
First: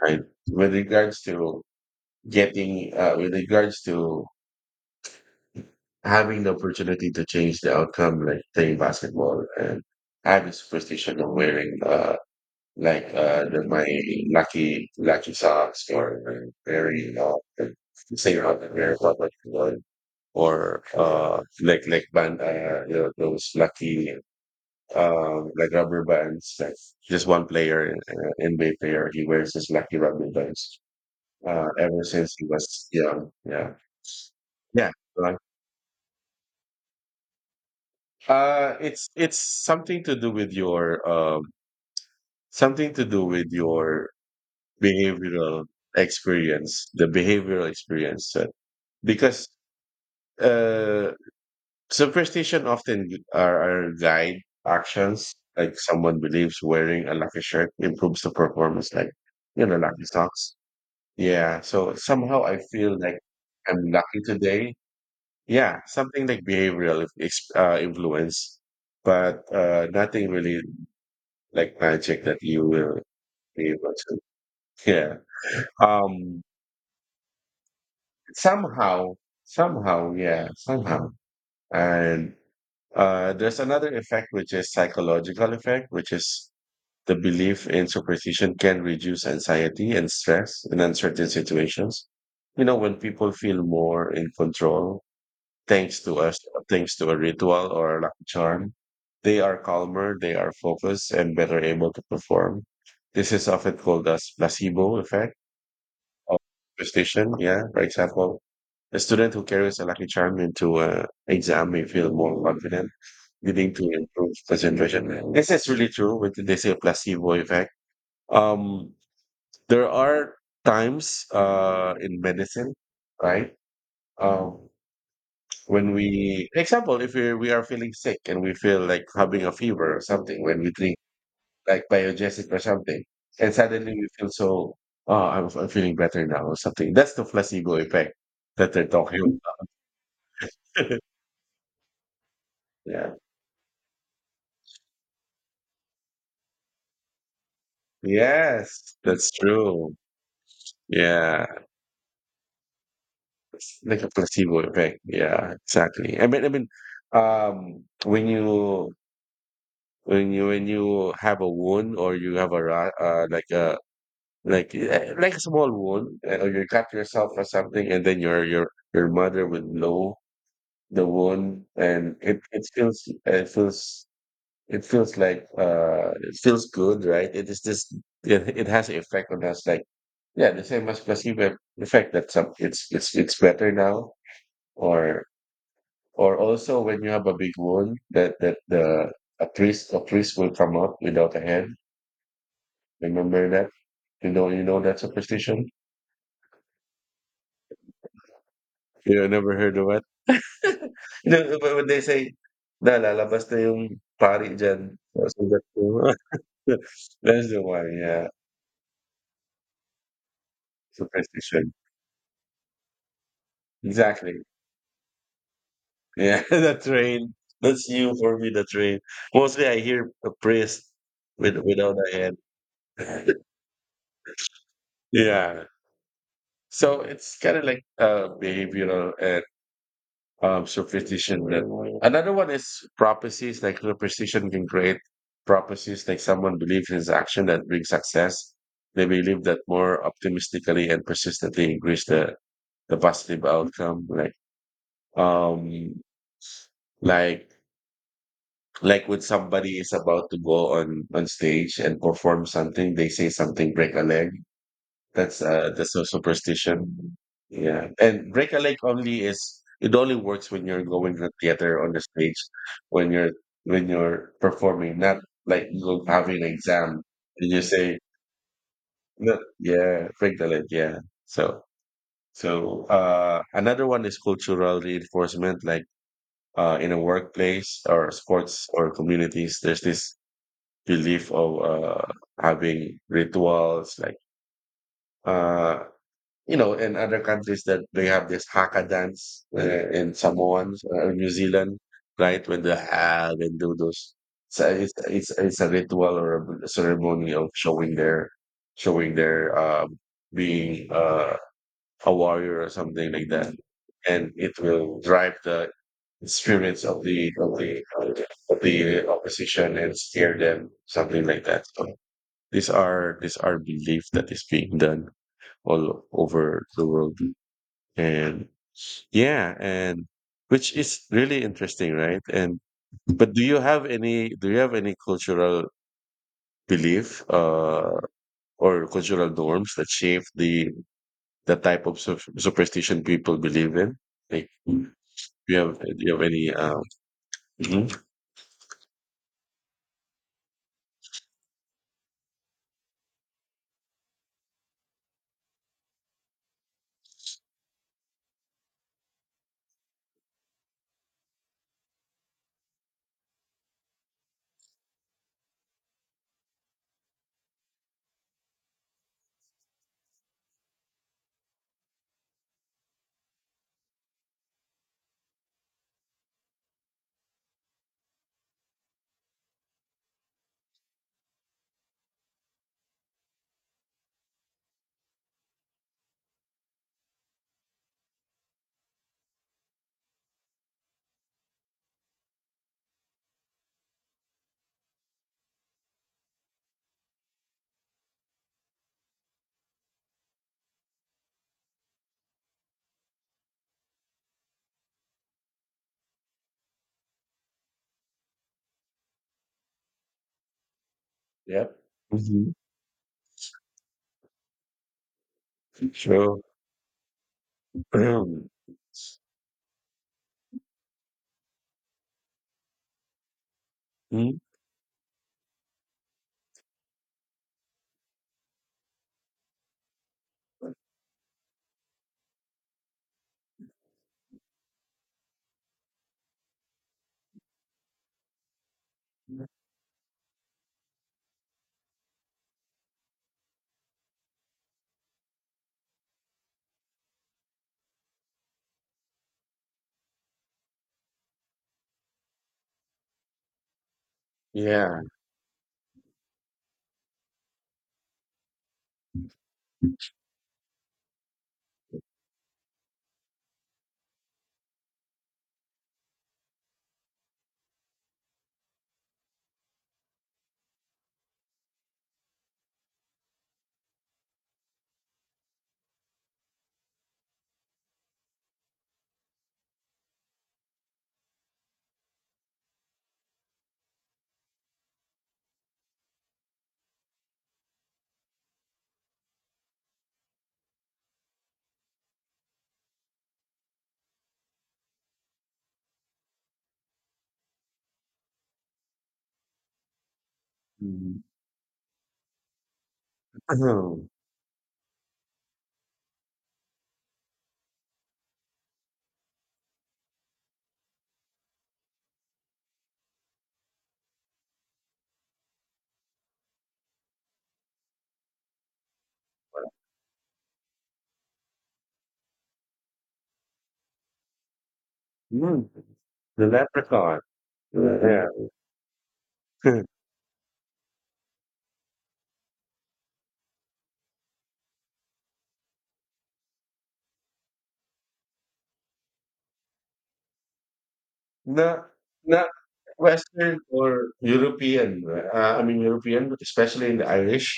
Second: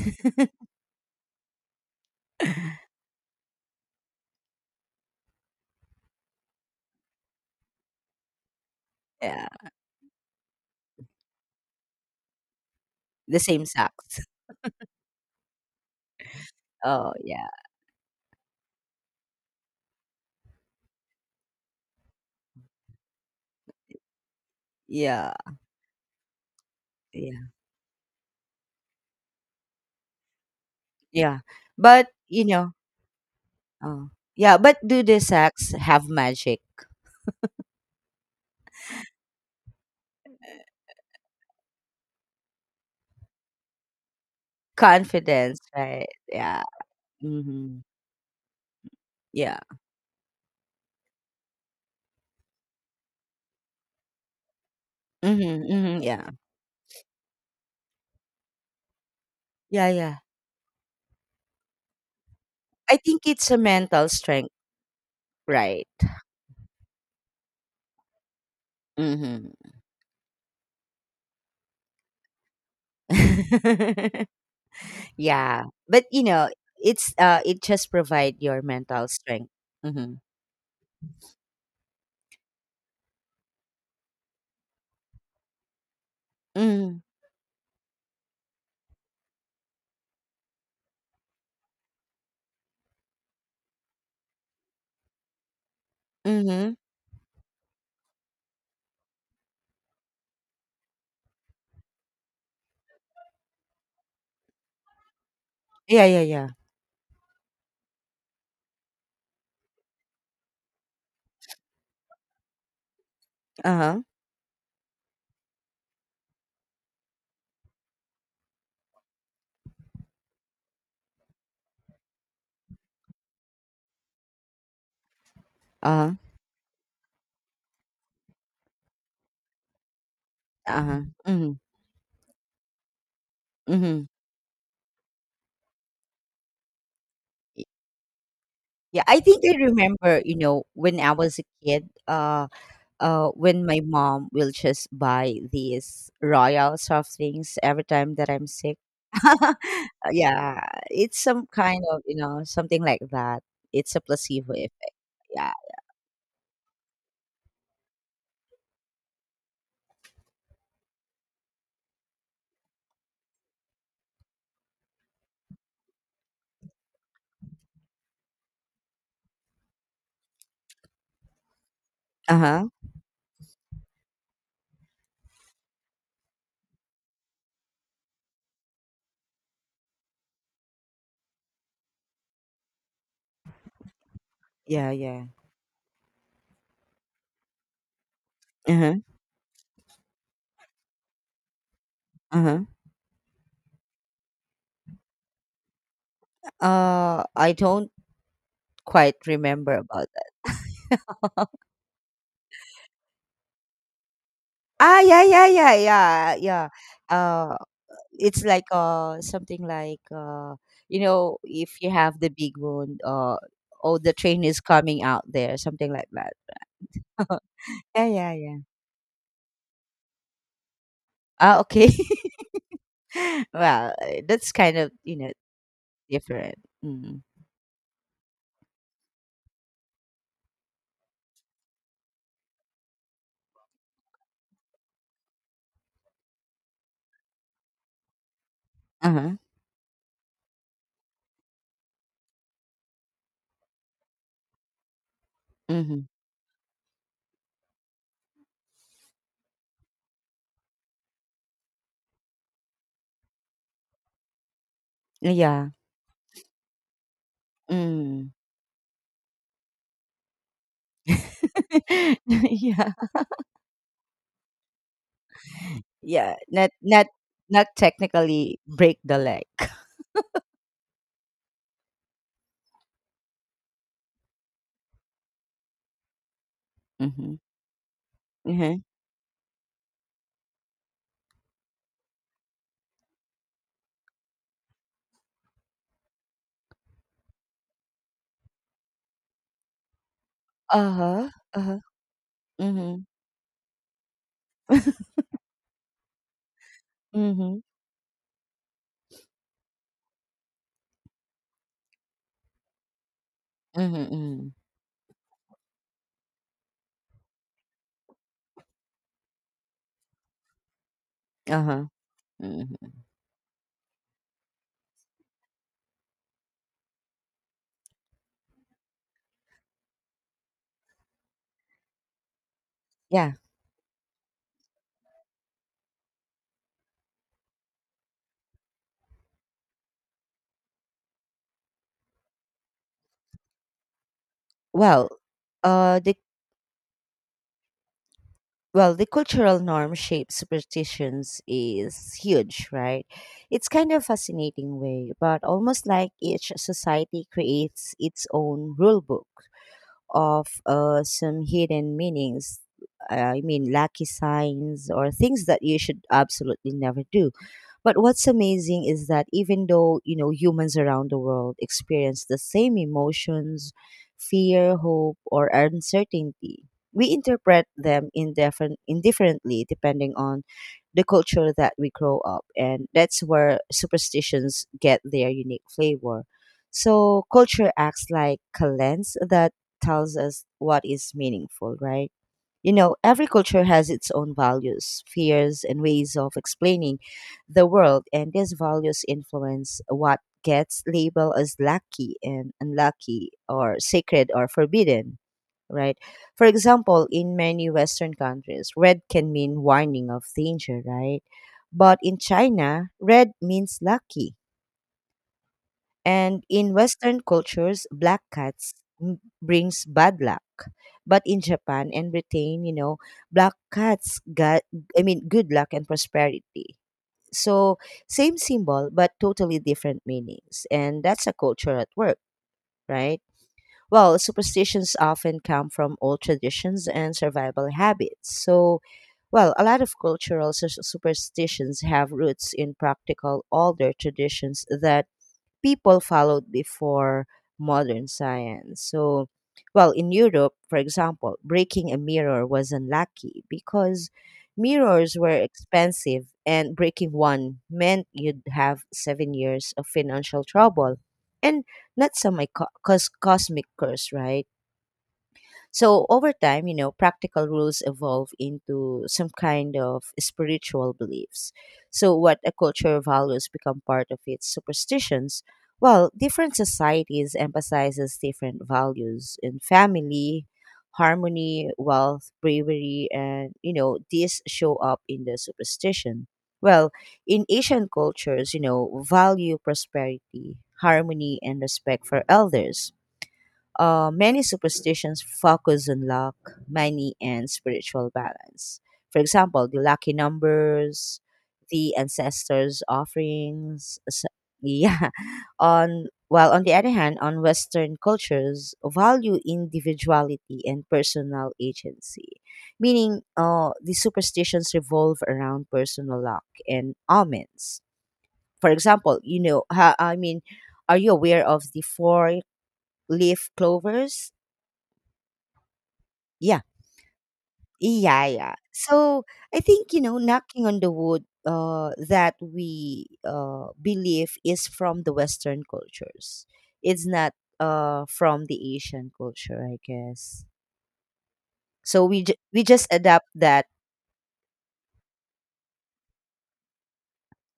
B: I with regards to getting uh, with regards to having the opportunity to change the outcome, like playing basketball,
A: Yeah,
B: and I have a superstition of wearing
A: the
B: the,
A: same
B: my
A: socks.
B: lucky socks or very
A: Oh
B: you know
A: yeah,
B: say around the wear or like band you know, those lucky
A: yeah,
B: like rubber bands like just
A: yeah,
B: one player NBA player he wears his lucky rubber bands
A: yeah.
B: ever
A: But
B: since he was young, yeah,
A: oh yeah. But
B: yeah,
A: do the
B: right.
A: socks have magic,
B: It's something to do with your something to do with your
A: confidence,
B: behavioral
A: right? Yeah.
B: experience, the behavioral
A: Mm-hmm.
B: experience, because
A: Yeah.
B: uh Superstition often gu- are guide actions.
A: Mm-hmm,
B: Like
A: mm-hmm,
B: someone
A: yeah.
B: believes wearing a lucky shirt improves the performance, like you know,
A: Yeah.
B: lucky
A: Yeah.
B: socks. Yeah. So somehow I
A: I
B: feel like
A: think it's a
B: I'm
A: mental
B: lucky
A: strength,
B: today. Yeah,
A: right?
B: something like behavioral influence, but
A: Mm-hmm.
B: nothing really like magic that you will be able to. Yeah.
A: Yeah, but
B: Um.
A: it's it just provide your mental
B: Somehow.
A: strength.
B: Somehow.
A: Mm-hmm.
B: Yeah. Somehow. And there's another effect which is psychological effect, which is
A: Mm-hmm.
B: the belief in superstition can reduce anxiety and stress in uncertain situations. You know, when people feel more in control, thanks to us,
A: Mm-hmm.
B: thanks to a ritual or a lucky charm, they are calmer, they are focused, and better able to perform. This is often called as placebo effect
A: Yeah, yeah,
B: of
A: yeah.
B: superstition. Yeah, for example, a student who carries a lucky charm into an exam may feel more confident,
A: Uh
B: leading to
A: huh.
B: improved concentration. This is really true. With they say placebo effect um, there are times in medicine, right? Um, when
A: Uh huh.
B: we, example, if we are feeling sick and we feel like having a fever or something, when we
A: Uh
B: drink
A: huh. Mm-hmm.
B: like biogesic or something, and suddenly
A: Mm-hmm.
B: we feel so, oh, I'm feeling better now or something. That's the placebo effect that they're
A: Yeah, I
B: talking
A: think I remember. You know,
B: about.
A: when I was a kid,
B: Yeah.
A: when my mom will just buy these royal soft things every time that I'm sick.
B: Yes, that's true.
A: Yeah, it's
B: Yeah,
A: some kind of, something like that.
B: it's
A: It's a
B: like a
A: placebo
B: placebo
A: effect.
B: effect. Yeah,
A: Yeah.
B: exactly. I mean, when you when you have a wound or you have a like a small wound or you cut yourself or something and then your your mother would know the wound and
A: Uh
B: it
A: huh.
B: feels, it feels like it feels good, right? It is just it, it has an effect on us like yeah, the same as placebo effect, that some it's better now
A: Yeah.
B: or
A: Yeah.
B: or also when you have a big wound that that
A: Uh huh.
B: the a priest, a priest will come up without a head.
A: Uh huh.
B: Remember that? You know that superstition?
A: I don't quite
B: Yeah, I never
A: remember
B: heard of it.
A: about that.
B: No, but when they say, na lalabas na yung pari dyan.
A: Ah, yeah,
B: So
A: yeah,
B: that's
A: yeah,
B: the,
A: yeah, yeah.
B: that's
A: Uh,
B: the one, yeah.
A: it's like something like
B: Superstition.
A: if you have the big wound, oh, the
B: Exactly.
A: train is coming out there, something like that.
B: Yeah, the train. That's
A: Yeah,
B: you
A: yeah,
B: for me,
A: yeah.
B: the train. Mostly I hear a priest with
A: Ah, okay.
B: without a head.
A: Well, that's kind of,
B: Yeah.
A: different.
B: So
A: Mm.
B: it's kind of like behavioral and superstition that another one is prophecies, like superstition can create prophecies, like someone believes in his action that brings success, they
A: Uh huh.
B: believe that more optimistically and persistently increase the positive outcome, um
A: Mm-hmm.
B: like like when somebody is about to go on stage and perform something, they say something, break a leg.
A: Yeah.
B: That's a superstition. Yeah.
A: Mm.
B: And break a leg only is it only works when you're going to the theater on the stage,
A: Yeah.
B: when you're performing, not like you
A: Yeah.
B: having an
A: Not
B: exam
A: not
B: and you
A: not
B: say,
A: technically break the
B: no,
A: leg.
B: yeah, break the leg, yeah. So so another one is cultural reinforcement, like in a
A: Mhm.
B: workplace or
A: Uh huh.
B: sports
A: Uh.
B: or communities, there's this belief of having rituals like uh you know, in other countries that they have this haka dance in Samoans or New
A: Uh-huh,
B: Zealand,
A: uh-huh.
B: right? When they
A: Mhm.
B: have and do those, so it's a ritual or a ceremony of
A: Mhm.
B: showing their being a warrior or something like that,
A: Mhm,
B: and
A: mhm.
B: it will drive the experience of the opposition and scare them, something like that.
A: Uh-huh.
B: So
A: Mhm.
B: these are beliefs that is being done all over the world. And yeah, and which is really interesting, right? And but
A: Yeah.
B: do you have any cultural belief or cultural norms that shape the type of superstition people believe in? Like, do
A: Well,
B: you have
A: uh, the
B: any? Mhm.
A: well, the cultural norm shapes superstitions is huge, right? It's kind of fascinating way, but almost like each society creates its own rule book of some hidden meanings. I mean, lucky signs or things that you should absolutely never do. But what's amazing is that, even though, humans around the world experience the same emotions, fear, hope, or uncertainty, we interpret them indifferently depending on the culture that we grow up. And that's where superstitions get their unique flavor. So culture acts like a lens that tells us what is meaningful, right? You know, every culture has its own values, fears, and ways of explaining the world, and these values influence what gets labeled as lucky and unlucky, or sacred or forbidden, right? For example, in many Western countries, red can mean warning of danger, right?
B: Yeah.
A: But in
B: Mhm.
A: China, red means lucky,
B: So,
A: and in Western cultures, black
B: um,
A: cats brings bad luck. But in Japan and Britain, black cats
B: mm,
A: got, I mean, good luck and prosperity. So, same symbol, but totally different meanings. And that's a culture at work, right? Well, superstitions often come from old traditions and survival habits. So, well, a lot of cultural superstitions have roots in practical older traditions that people followed before modern science. So, well, in Europe, for example, breaking a mirror was unlucky because
B: yeah.
A: mirrors were expensive and breaking one meant you'd have 7 years of financial trouble. And that's some my cosmic curse, right? So over time, practical rules evolve into some kind of spiritual beliefs. So what a culture values become part of its superstitions. Well, different societies emphasizes different values in family, harmony, wealth, bravery, and these show up in the superstition. Well, in Asian cultures, value prosperity, harmony, and respect for elders, many superstitions focus on luck, money, and spiritual balance. For example, the lucky numbers,
B: Mhm.
A: the ancestors' offerings. Yeah. On, while on the other hand, on Western cultures, value individuality and personal agency, meaning the superstitions revolve around personal luck and omens. For example, I mean, are you aware of the four leaf clovers?
B: Mm, the
A: Yeah.
B: leprechaun.
A: Yeah,
B: Yeah.
A: yeah. So I think, knocking on the wood, that we believe is from the Western cultures. It's not from the Asian culture, I guess.
B: Not
A: So we
B: not
A: we just adapt
B: Western
A: that.
B: or European, I mean European, but especially in the Irish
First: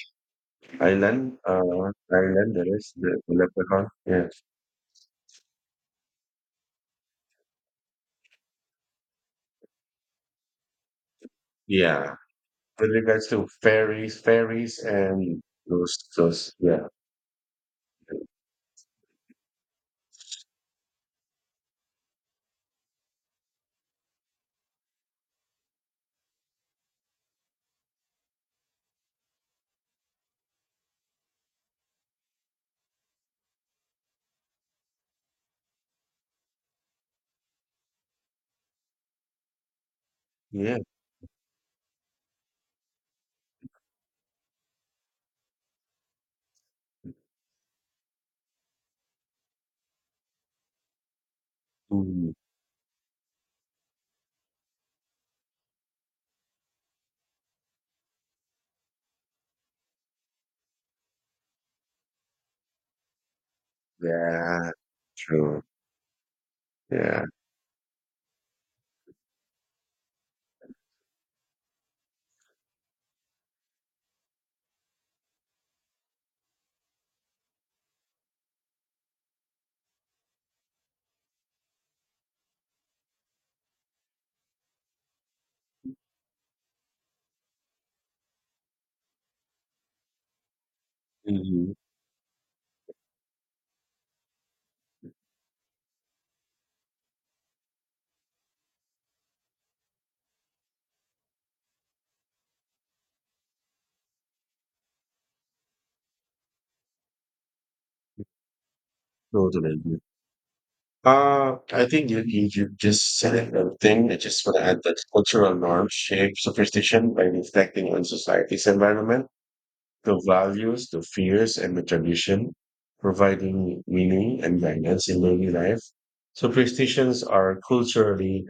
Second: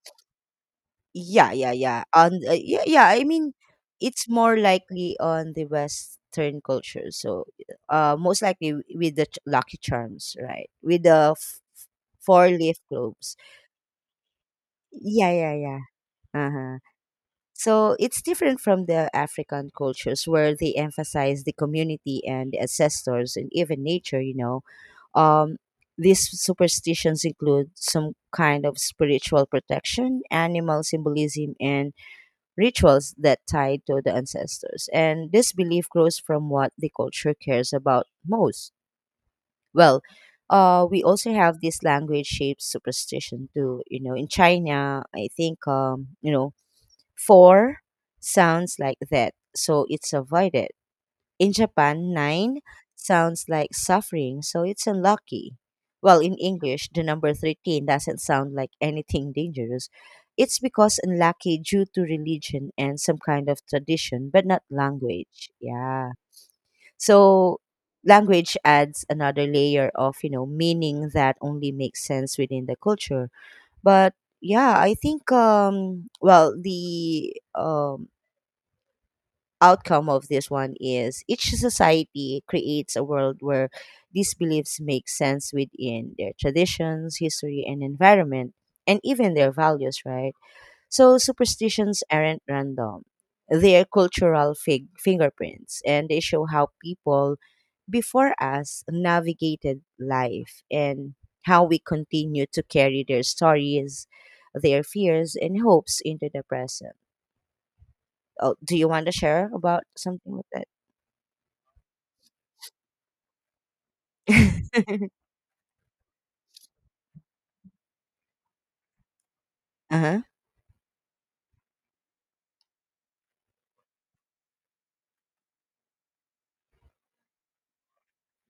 B: island,
A: Yeah, yeah, yeah. On
B: Ireland, that
A: yeah,
B: is
A: yeah. I
B: the
A: mean,
B: leprechaun. Yeah,
A: it's more likely on the Western culture. So most likely with the Lucky Charms, right? With the
B: yeah.
A: four leaf
B: With regards
A: cloves.
B: to fairies, fairies,
A: Yeah,
B: and
A: yeah, yeah. Uh
B: those,
A: huh.
B: yeah,
A: So it's different from the African cultures where they emphasize the community and the ancestors and even nature, you know. Um, these superstitions include some kind of spiritual protection, animal symbolism, and rituals that tie to the ancestors. And this belief grows from what the culture cares about most. Well,
B: yeah,
A: we also have this language shaped superstition too. You know, in China, I think, Four sounds like that, so it's avoided. In Japan,
B: Mhm.
A: nine sounds like suffering, so it's unlucky. Well, in English, the number 13 doesn't sound like anything dangerous. It's because unlucky due to religion and some kind of tradition, but not
B: yeah,
A: language.
B: true,
A: Yeah.
B: yeah,
A: So language adds another layer of, meaning that only makes sense within the culture. But yeah, I think well the outcome of this one is each society creates a world where these beliefs make sense within their traditions, history, and environment, and even their values, right? So
B: hmm.
A: superstitions aren't random. They are cultural fingerprints, and they show how people before us navigated life, and how we continue to carry their stories, their fears, and hopes into the present. Oh, do you want to share
B: Totally
A: about
B: agree.
A: something like that?
B: I think you just said it. The thing I just want to add that cultural norms shape superstition by reflecting on society's environment, the
A: Uh-huh,
B: values, the fears, and the tradition, providing meaning and guidance in daily life. Superstitions are culturally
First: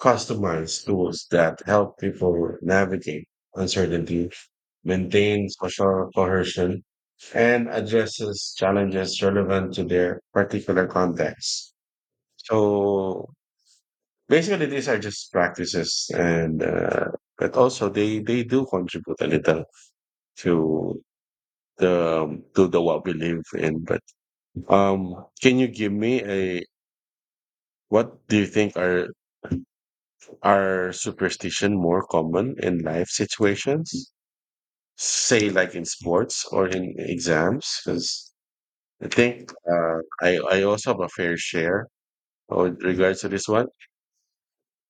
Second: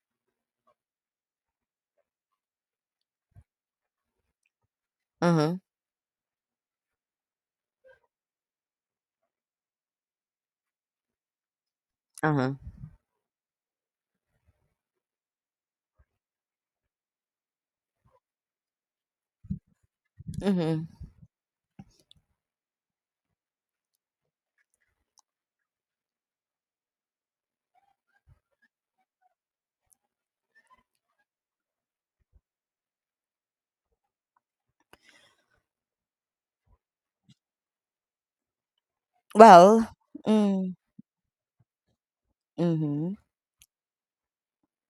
B: customized tools that help people navigate uncertainty, maintain
A: uh-huh,
B: social cohesion, and addresses challenges relevant to their particular context.
A: uh-huh,
B: So basically, these are just practices, and but also they do contribute a little
A: mhm.
B: to to the what we live in. But can you give me a what do you think are superstition more common in life situations? Say like in sports or in exams, because I think
A: Well,
B: I
A: mm,
B: also have a fair share with
A: mhm.
B: regards to this one.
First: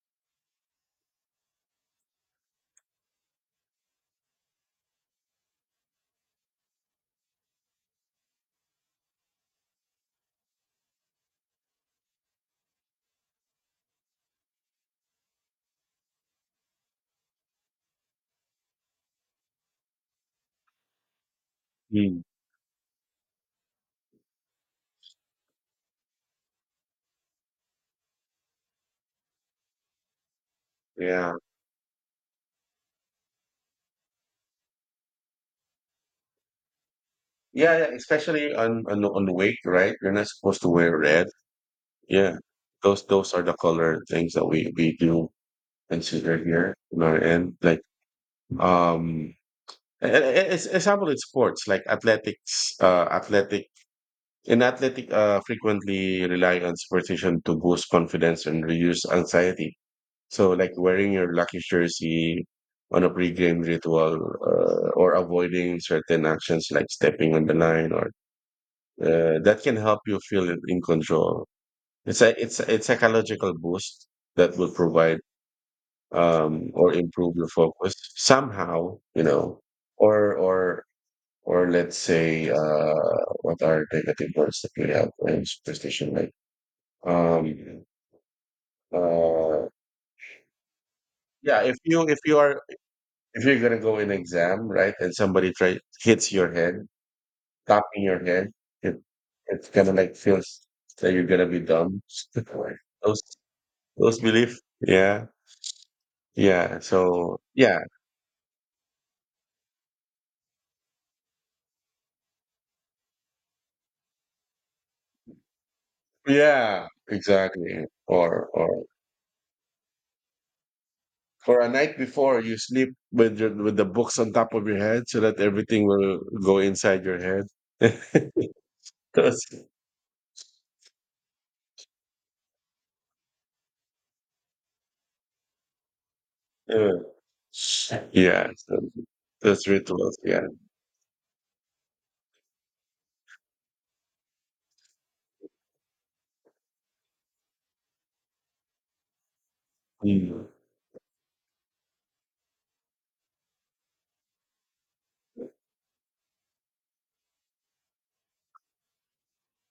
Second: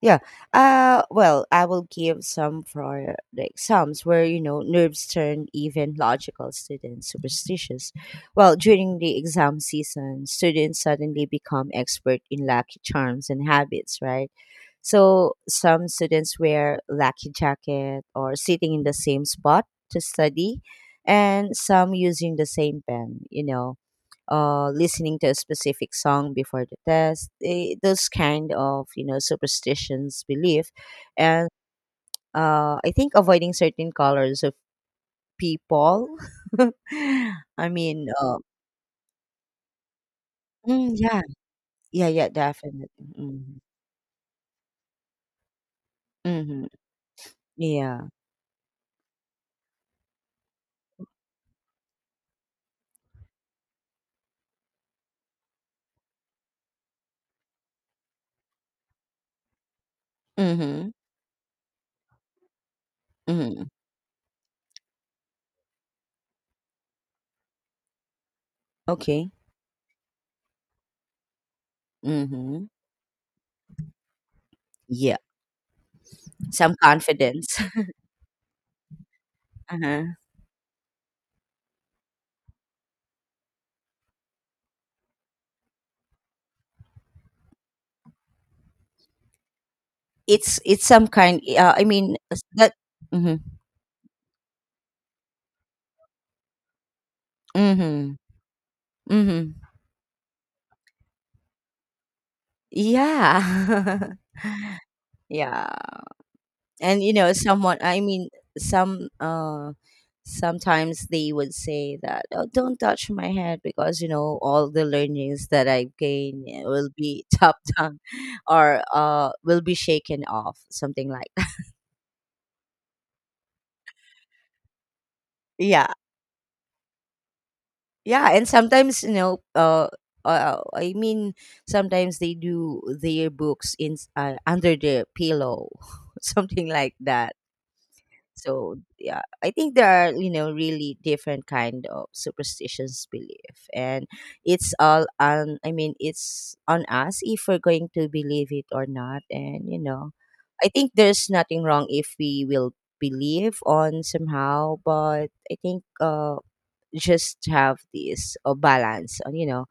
A: Yeah. Well, I will give some for the exams where, nerves turn even logical students superstitious. Well, during the exam season, students suddenly become expert in lucky charms and habits, right? So some students wear lucky jacket or sitting in the same spot to study, and some
B: Mm.
A: using the same pen, listening to a specific song before the test, eh, those kind of, superstitions, belief,
B: Yeah.
A: and I think avoiding certain colors of people. I
B: Yeah, yeah,
A: mean,
B: especially on the wake, right? You're not supposed to wear
A: yeah,
B: red.
A: yeah, yeah,
B: Yeah.
A: definitely.
B: Those are the
A: Mm-hmm.
B: color things that we do consider
A: Mm-hmm.
B: here on our end. Like
A: Yeah.
B: um it's in sports like athletics athletic in athletic frequently relying on superstition to boost confidence and reduce anxiety, so like
A: Mm-hmm.
B: wearing your lucky jersey on a pre-game
A: Mm-hmm.
B: ritual, or avoiding certain actions like stepping on the line or
A: Okay.
B: that can help you feel in control. It's a it's a
A: Mm-hmm.
B: it's a psychological boost that will
A: Yeah.
B: provide
A: Some
B: or improve your
A: confidence.
B: focus somehow, you know,
A: Uh-huh.
B: or or Or let's say, what are negative words that we have in superstition? Like, um, uh,
A: It's some kind.
B: yeah, if you are
A: That. Mm-hmm.
B: if you're gonna go in exam, right, and somebody try hits your head, tapping
A: Mm-hmm.
B: your head, it
A: Mm-hmm.
B: it's kind of like feels that you're gonna be dumb. those
A: Yeah.
B: those belief, yeah,
A: Yeah.
B: yeah.
A: And
B: So yeah,
A: someone I mean some sometimes they would say that, oh, don't touch my head because, all the learnings that I gain
B: yeah,
A: will be chopped
B: exactly.
A: down or
B: Or
A: will be shaken off, something like that.
B: for a night before, you sleep with your, with the books on top of your head so that everything
A: Yeah,
B: will go inside your head.
A: yeah. And sometimes,
B: Those,
A: I mean, sometimes they do their books in under their pillow, something like
B: uh,
A: that.
B: yeah,
A: So
B: so
A: yeah, I
B: those
A: think there are,
B: rituals, yeah.
A: really different kind of superstitions belief, and it's all on. I mean, it's on us if we're going to believe it or not. And
B: Mm.
A: I think there's nothing wrong if we will believe on somehow, but I think just have this balance on,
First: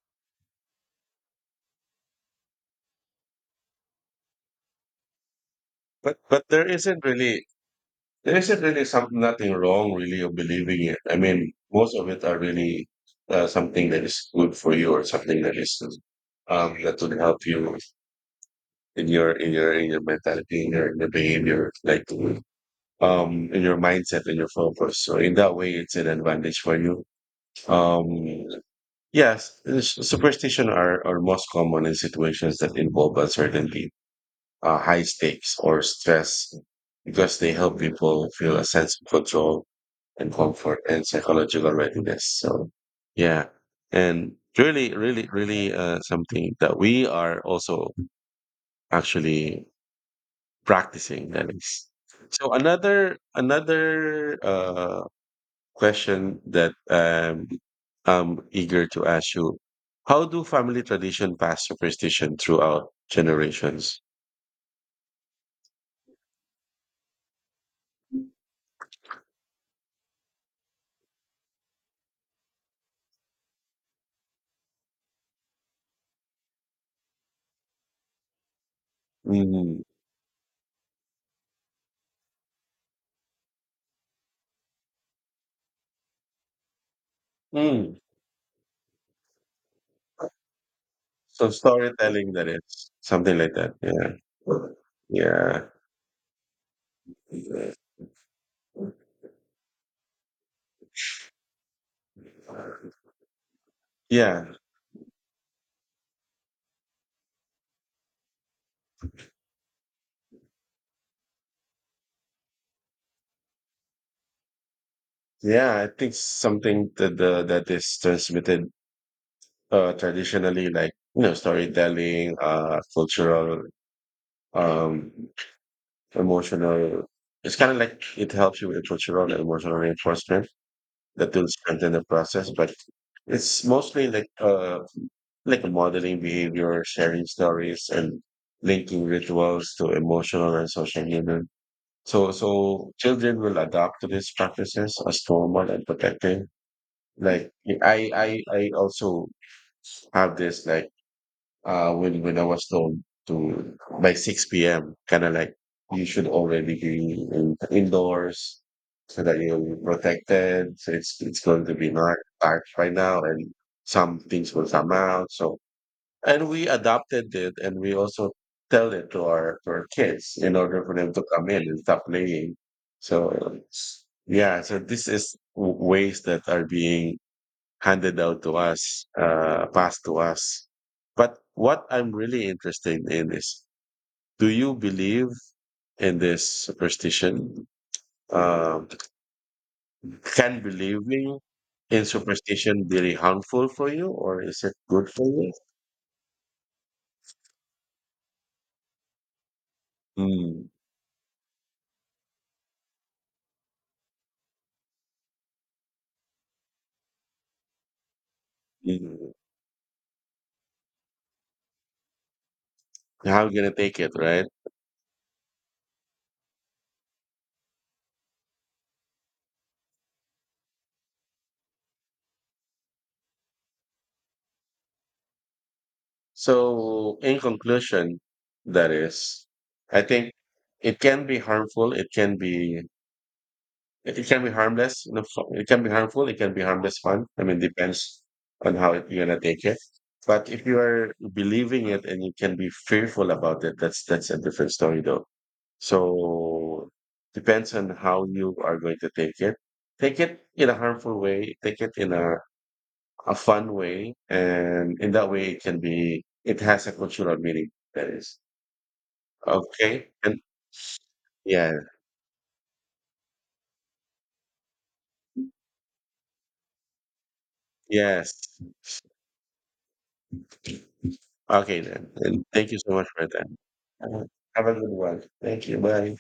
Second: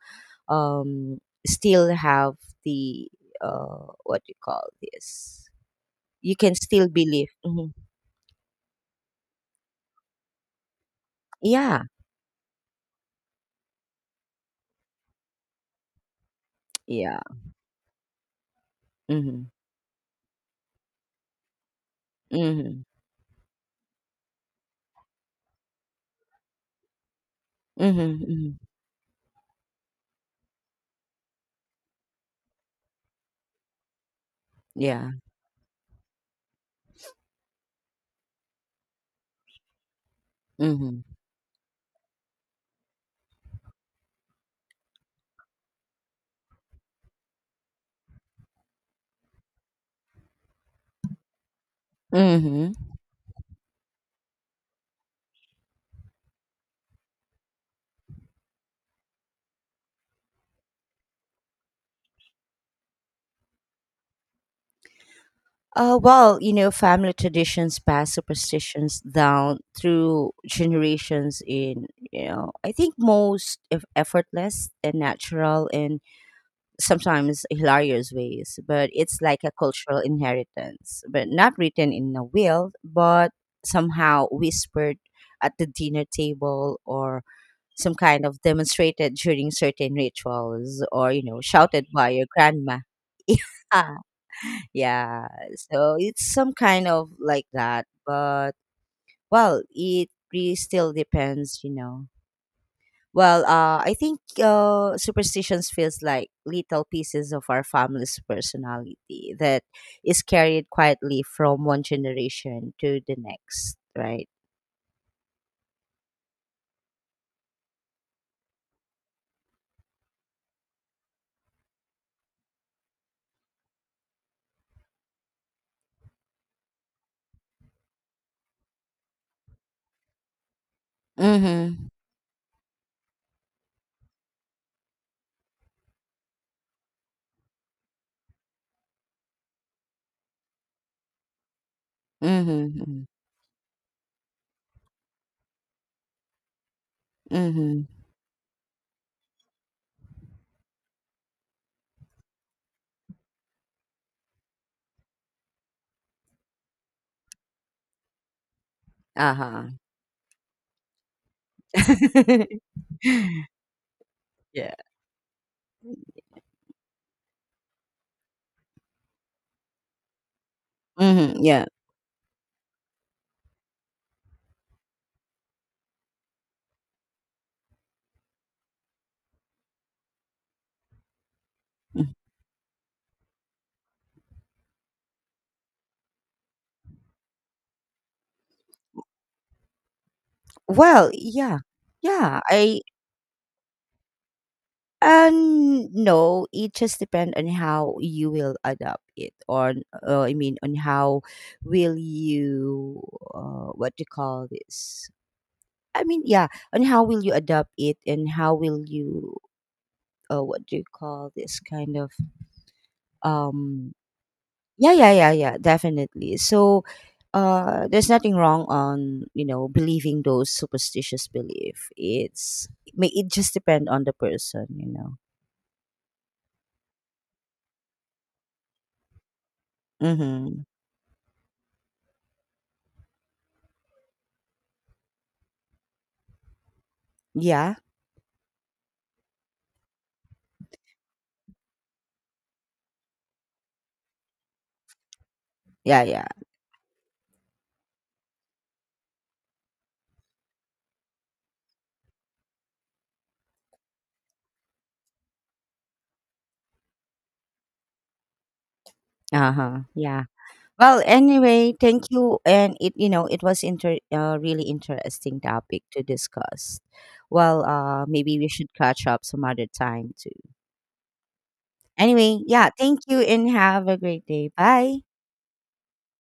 A: um still have the what do you call this, you
B: But
A: can still believe. Mhm.
B: there isn't really something nothing wrong really of believing it. I mean,
A: Yeah,
B: most of it are really something that is good for you or something that is that will
A: yeah.
B: help you in your
A: Hmm.
B: in your mentality in your behavior like
A: Mhm.
B: in your mindset and your focus, so in that way it's an advantage for you
A: Mhm,
B: um
A: mhm.
B: yes superstition are most common in situations that involve uncertainty, high
A: Yeah.
B: stakes or stress because they help people feel a sense of control and comfort
A: Mhm.
B: and psychological readiness, so yeah, and really something that we are also actually practicing that is so
A: Mhm.
B: another question that I'm eager to ask you. How do family tradition pass superstition throughout generations?
A: Well, family traditions pass superstitions down through generations in, I think, most effortless and natural and sometimes hilarious ways, but it's like a
B: Mm.
A: cultural inheritance, but not written in a will, but somehow whispered at the dinner table, or some
B: Mm.
A: kind of demonstrated during certain rituals, or
B: So
A: shouted by your
B: storytelling that
A: grandma.
B: is something like that.
A: Yeah,
B: Yeah.
A: yeah.
B: Yeah.
A: So it's some kind of like that, but well, it really still depends, you know. Well, I think
B: Yeah.
A: superstitions feels like little pieces of our family's personality that is carried quietly from one generation to the next, right?
B: Yeah. I think something that the, that is transmitted traditionally like you know storytelling cultural um emotional, it's kind of like it helps you with cultural and emotional reinforcement that will
A: Mm-hmm.
B: strengthen the process but it's mostly like modeling behavior, sharing stories and linking rituals to emotional and social healing, so so
A: Mm-hmm.
B: children will adapt to these practices as normal and protective. Like
A: Mm-hmm.
B: I also have this like when I was told to by 6 p.m. kind of like you should already be in, indoors so that
A: Mm-hmm.
B: you'll be protected. So it's going to be not
A: Uh-huh.
B: dark right now and some things will
A: Yeah.
B: come out. So and we adopted it and we also tell it to our kids in order for them to
A: Mhm,
B: come in
A: yeah.
B: and stop playing. So yeah, so this is ways that are being handed out to us, passed to us. But what
A: Mm.
B: I'm really interested in is, do you believe in this superstition? Um can
A: Well,
B: believing
A: yeah.
B: in
A: Yeah, I
B: superstition be really harmful for you, or is it good for you?
A: and no, it just depends on how you will adapt it, or I mean
B: Mm,
A: on how will you what do you call this? I mean, yeah, on how will you adapt it, and how will
B: mm.
A: you what do you call this kind of
B: How you
A: um
B: gonna take it, right?
A: yeah, yeah, yeah, yeah, definitely. So, there's nothing wrong on, believing those superstitious belief. It's it may it just depend on the person, you know.
B: So, in conclusion, that is, I think
A: Mm-hmm.
B: it can be harmful. It can be it can be harmless. You know, it can be harmful. It can be harmless fun. I mean,
A: Yeah,
B: depends on how it, you're gonna take it. But if you are believing it and you can be fearful about it, that's a different story, though.
A: yeah, yeah.
B: So depends on how you are going to take it. Take it in a harmful way. Take it in a fun way, and in that way, it can be. It has a cultural meaning. That is
A: Uh huh.
B: okay.
A: Yeah.
B: And
A: Well,
B: yeah,
A: anyway, thank you, and it, it was inter really interesting topic to discuss. Well,
B: yes.
A: maybe we should catch up some other time too.
B: Okay then,
A: Anyway,
B: and
A: yeah,
B: thank you so
A: thank
B: much
A: you,
B: for your
A: and
B: time.
A: have a
B: Have
A: great
B: a
A: day.
B: have a good
A: Bye.
B: one. Thank you. Bye.